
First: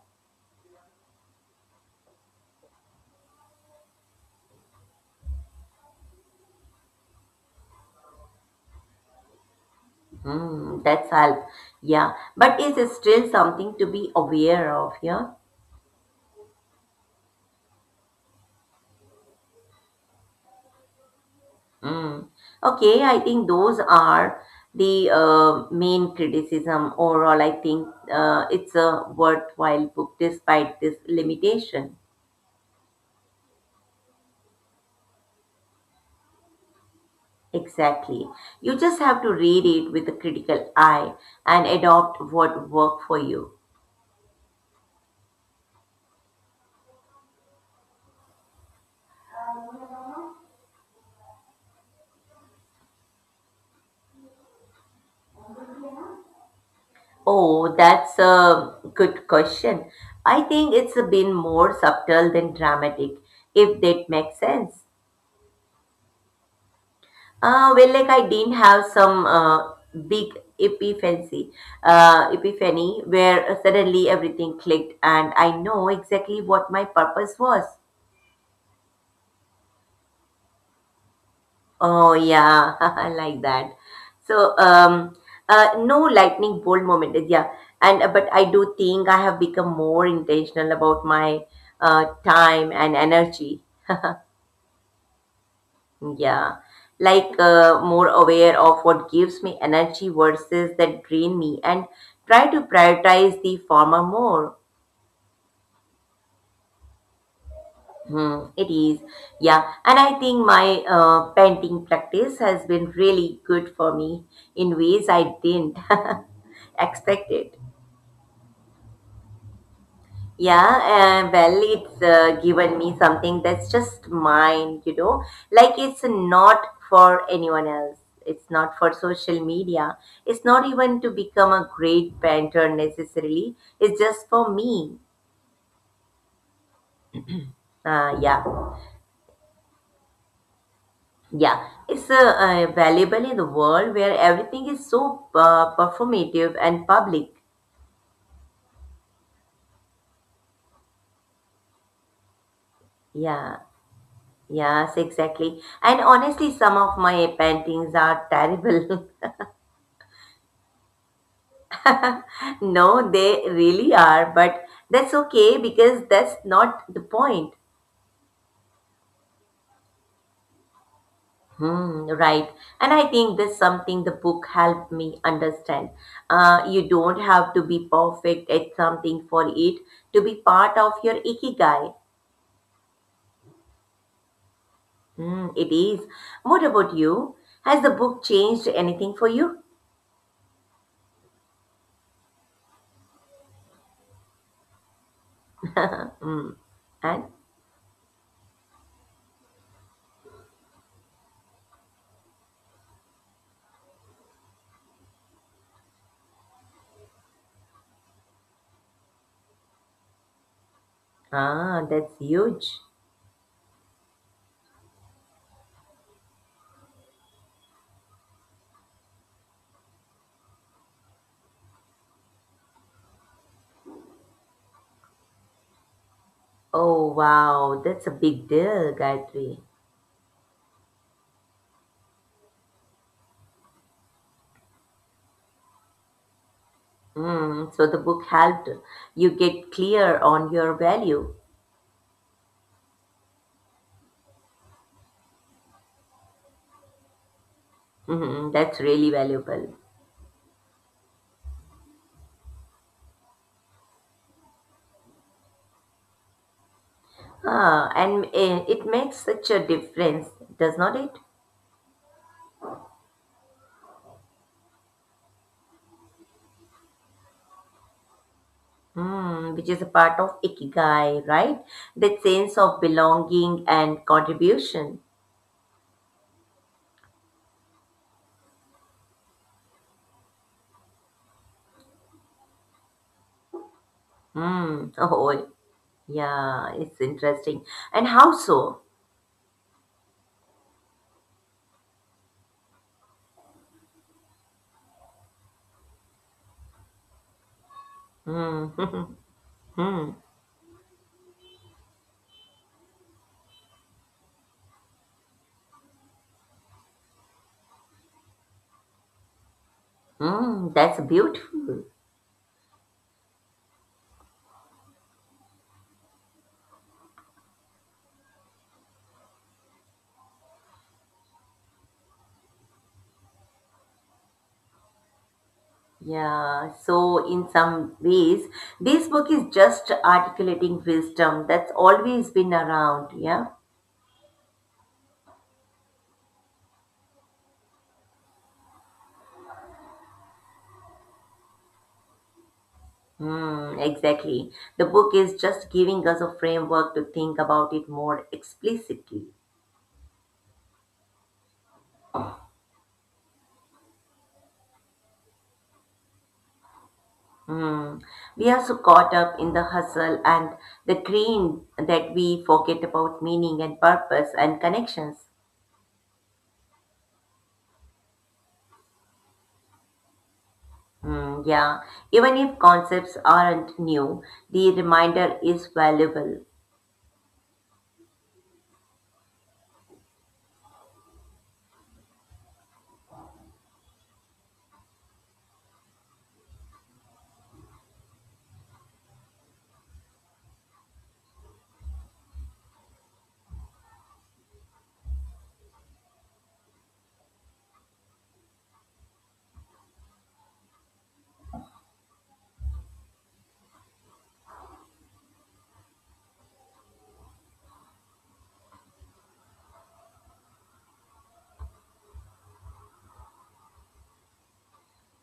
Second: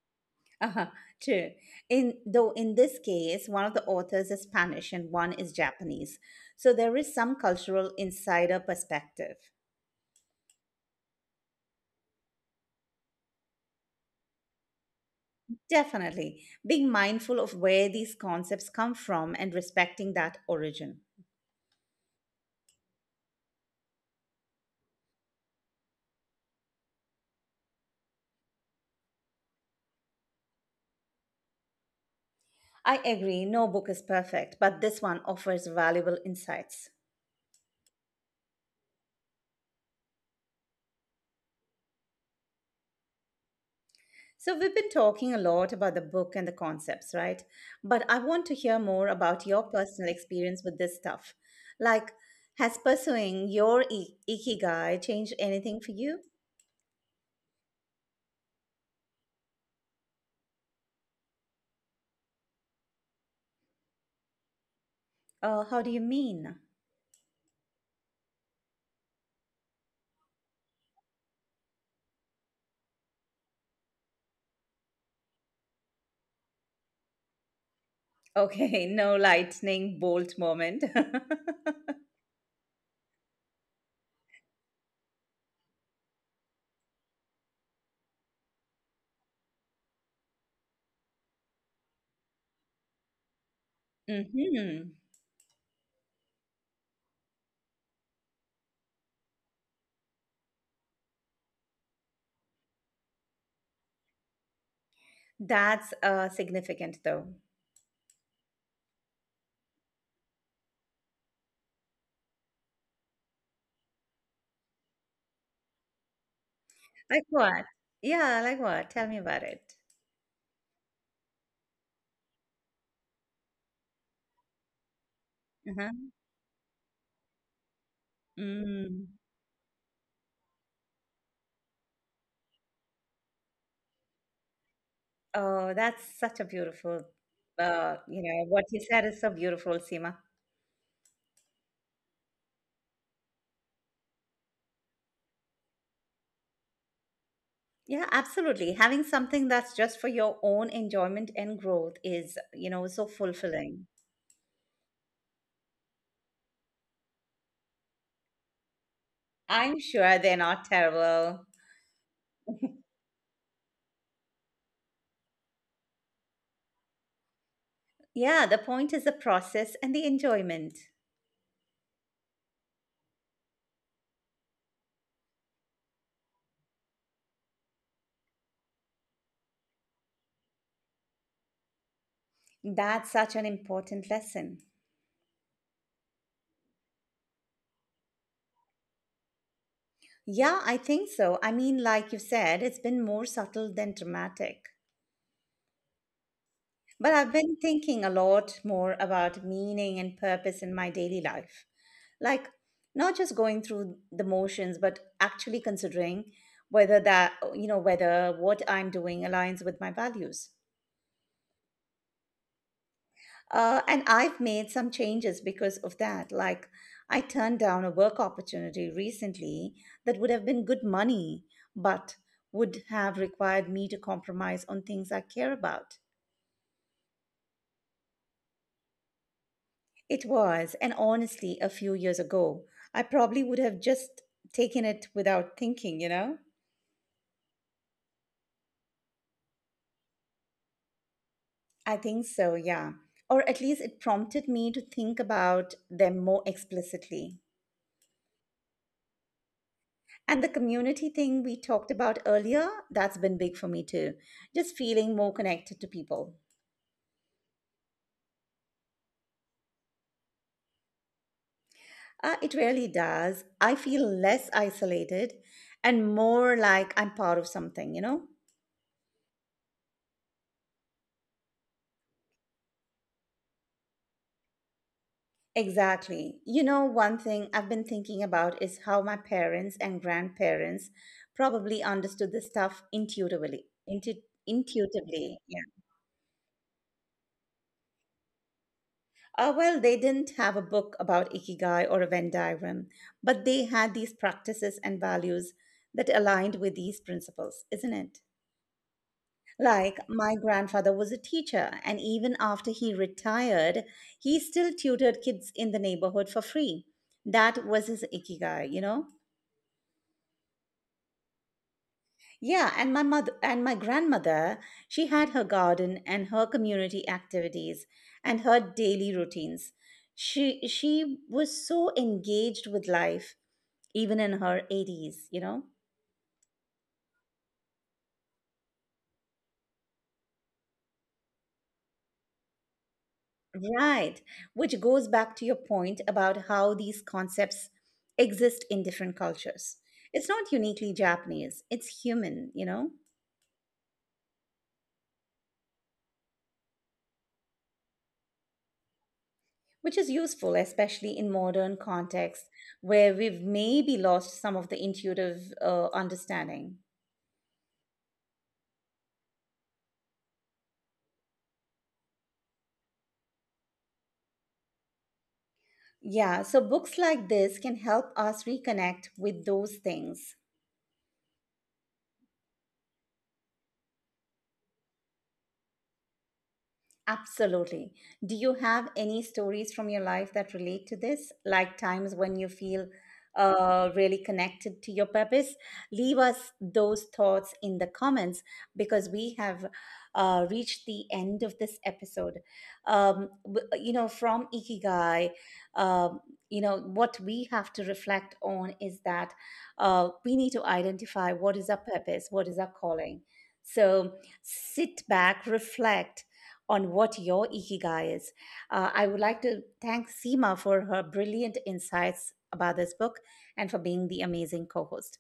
Speaker 1: Uh-huh, true. In though in this case, one of the authors is Spanish and one is Japanese, so there is some cultural insider perspective.
Speaker 2: Hmm, that's help. Yeah, but it's still something to be aware of. Yeah.
Speaker 1: Definitely. Being mindful of where these concepts come from and respecting that origin.
Speaker 2: Mm. Okay, I think those are the main criticism. Overall, I think it's a worthwhile book despite this limitation.
Speaker 1: I agree, no book is perfect, but this one offers valuable insights.
Speaker 2: Exactly. You just have to read it with a critical eye and adopt what worked for you.
Speaker 1: So, we've been talking a lot about the book and the concepts, right? But I want to hear more about your personal experience with this stuff. Like, has pursuing your ikigai changed anything for you?
Speaker 2: Oh, that's a good question. I think it's been more subtle than dramatic, if that makes sense.
Speaker 1: How do you mean?
Speaker 2: Well, like I didn't have some big epiphany, epiphany where suddenly everything clicked and I know exactly what my purpose was.
Speaker 1: Okay, no lightning bolt moment.
Speaker 2: Oh yeah, like that. So no lightning bolt moment is yeah, and but I do think I have become more intentional about my time and energy.
Speaker 1: Hmm.
Speaker 2: Yeah, like more aware of what gives me energy versus that drain me and try to prioritize the former more.
Speaker 1: That's, significant, though.
Speaker 2: Hmm, it is. Yeah, and I think my painting practice has been really good for me in ways I didn't
Speaker 1: Like
Speaker 2: expect it.
Speaker 1: what? Yeah, like what? Tell me about it.
Speaker 2: Yeah, and well, it's given me something that's just mine, you know. Like
Speaker 1: Uh-huh.
Speaker 2: it's not for anyone else. It's not for
Speaker 1: Mm.
Speaker 2: social media. It's not even to become a great painter necessarily. It's just for me.
Speaker 1: Oh, that's such a beautiful, you
Speaker 2: Yeah,
Speaker 1: know, what you said is so beautiful, Seema.
Speaker 2: yeah. It's valuable in the world where everything is so performative and public.
Speaker 1: Yeah, absolutely. Having something that's just for your own enjoyment and growth is, you know, so
Speaker 2: Yeah,
Speaker 1: fulfilling.
Speaker 2: yes, exactly. And honestly, some of my paintings are terrible.
Speaker 1: I'm sure they're not terrible.
Speaker 2: No, they really are, but that's okay because that's not the point.
Speaker 1: Yeah, the point is the process and the enjoyment.
Speaker 2: Hmm, right. And I think that's something the book helped me understand. You don't have to be perfect at something for it to be part of your ikigai.
Speaker 1: That's such an important lesson.
Speaker 2: Hmm, it is. What about you? Has the book changed anything for you?
Speaker 1: Yeah, I think so. I mean, like you said, it's been more subtle than dramatic.
Speaker 2: Hmm.
Speaker 1: But
Speaker 2: And
Speaker 1: I've been thinking a lot more about meaning and purpose in my daily life. Like, not just going through the motions, but actually considering whether that, you know, whether what I'm doing aligns with my values.
Speaker 2: ah, that's huge.
Speaker 1: And I've made some changes because of that. Like, I turned down a work opportunity recently that would have been good money, but would have required me to compromise on things I care about.
Speaker 2: Oh wow, that's a big deal, Gayatri.
Speaker 1: It was, and honestly, a few years ago, I probably would have just taken it without thinking, you know?
Speaker 2: Mm, so the book helped you get clear on your value.
Speaker 1: I think so, yeah. Or at least it prompted me to think about them more explicitly.
Speaker 2: Hmm, that's really valuable.
Speaker 1: And the community thing we talked about earlier, that's been big for me too. Just feeling more connected to people.
Speaker 2: Ah, and eh, it makes such a difference, does not it?
Speaker 1: It really does. I feel less isolated and more like I'm part of something, you know?
Speaker 2: Mm, which is a part of ikigai, right? That sense of belonging and contribution.
Speaker 1: Exactly. You know, one thing I've been thinking about is how my parents and grandparents probably understood this stuff intuitively.
Speaker 2: Mm,
Speaker 1: Intuitively,
Speaker 2: oh,
Speaker 1: yeah.
Speaker 2: yeah, it's interesting. And how so?
Speaker 1: Well, they didn't have a book about Ikigai or a Venn diagram, but they had these practices and values that aligned with these principles, isn't it?
Speaker 2: Mm,
Speaker 1: Like,
Speaker 2: mm,
Speaker 1: my grandfather was a teacher, and even after he retired, he still tutored kids in the neighborhood for free. That was his Ikigai, you know?
Speaker 2: mm, that's beautiful.
Speaker 1: Yeah, and my mother and my grandmother, she had her garden and her community activities and her daily routines. She was so engaged with life even in her 80s, you know?
Speaker 2: Yeah, so in some ways, this book is just articulating wisdom that's always been around. Yeah.
Speaker 1: Right, which goes back to your point about how these concepts exist in different cultures. It's not uniquely Japanese, it's human, you know?
Speaker 2: Hmm, exactly. The book is just giving us a framework to think about it more explicitly.
Speaker 1: Which is useful, especially in modern contexts where we've maybe lost some of the intuitive understanding.
Speaker 2: Hmm. We are so caught up in the hustle and the green that we forget about meaning and purpose and connections.
Speaker 1: Yeah, so books like this can help us reconnect with those things.
Speaker 2: Hmm, yeah, even if concepts aren't new, the reminder is valuable.
Speaker 1: Absolutely. Do you have any stories from your life that relate to this? Like times when you feel really connected to your purpose? Leave us those thoughts in the comments because we have reached the end of this episode. You know, from Ikigai, um, you know, what we have to reflect on is that we need to identify what is our purpose, what is our calling. So sit back, reflect on what your ikigai is. I would like to thank Seema for her brilliant insights about this book and for being the amazing co host.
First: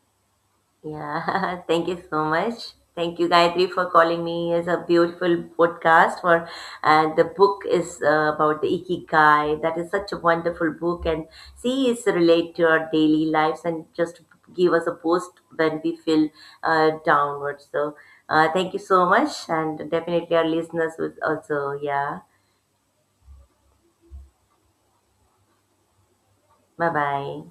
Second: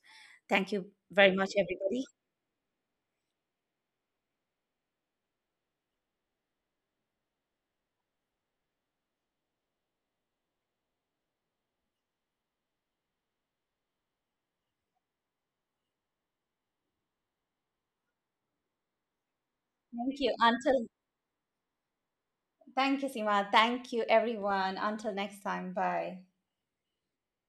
Speaker 1: Thank you very much,
Speaker 2: Yeah, thank you
Speaker 1: everybody.
Speaker 2: so much. Thank you, Gayatri, for calling me. It's a beautiful podcast. For and the book is about the Ikigai. That is such a wonderful book, and see, it's relate to our daily lives and just give us a boost when we feel downwards. So, thank you so much, and
Speaker 1: Thank you.
Speaker 2: definitely our
Speaker 1: Until,
Speaker 2: listeners would also. Yeah,
Speaker 1: thank you, Seema. Thank you, everyone. Until next time. Bye.
Speaker 2: bye bye.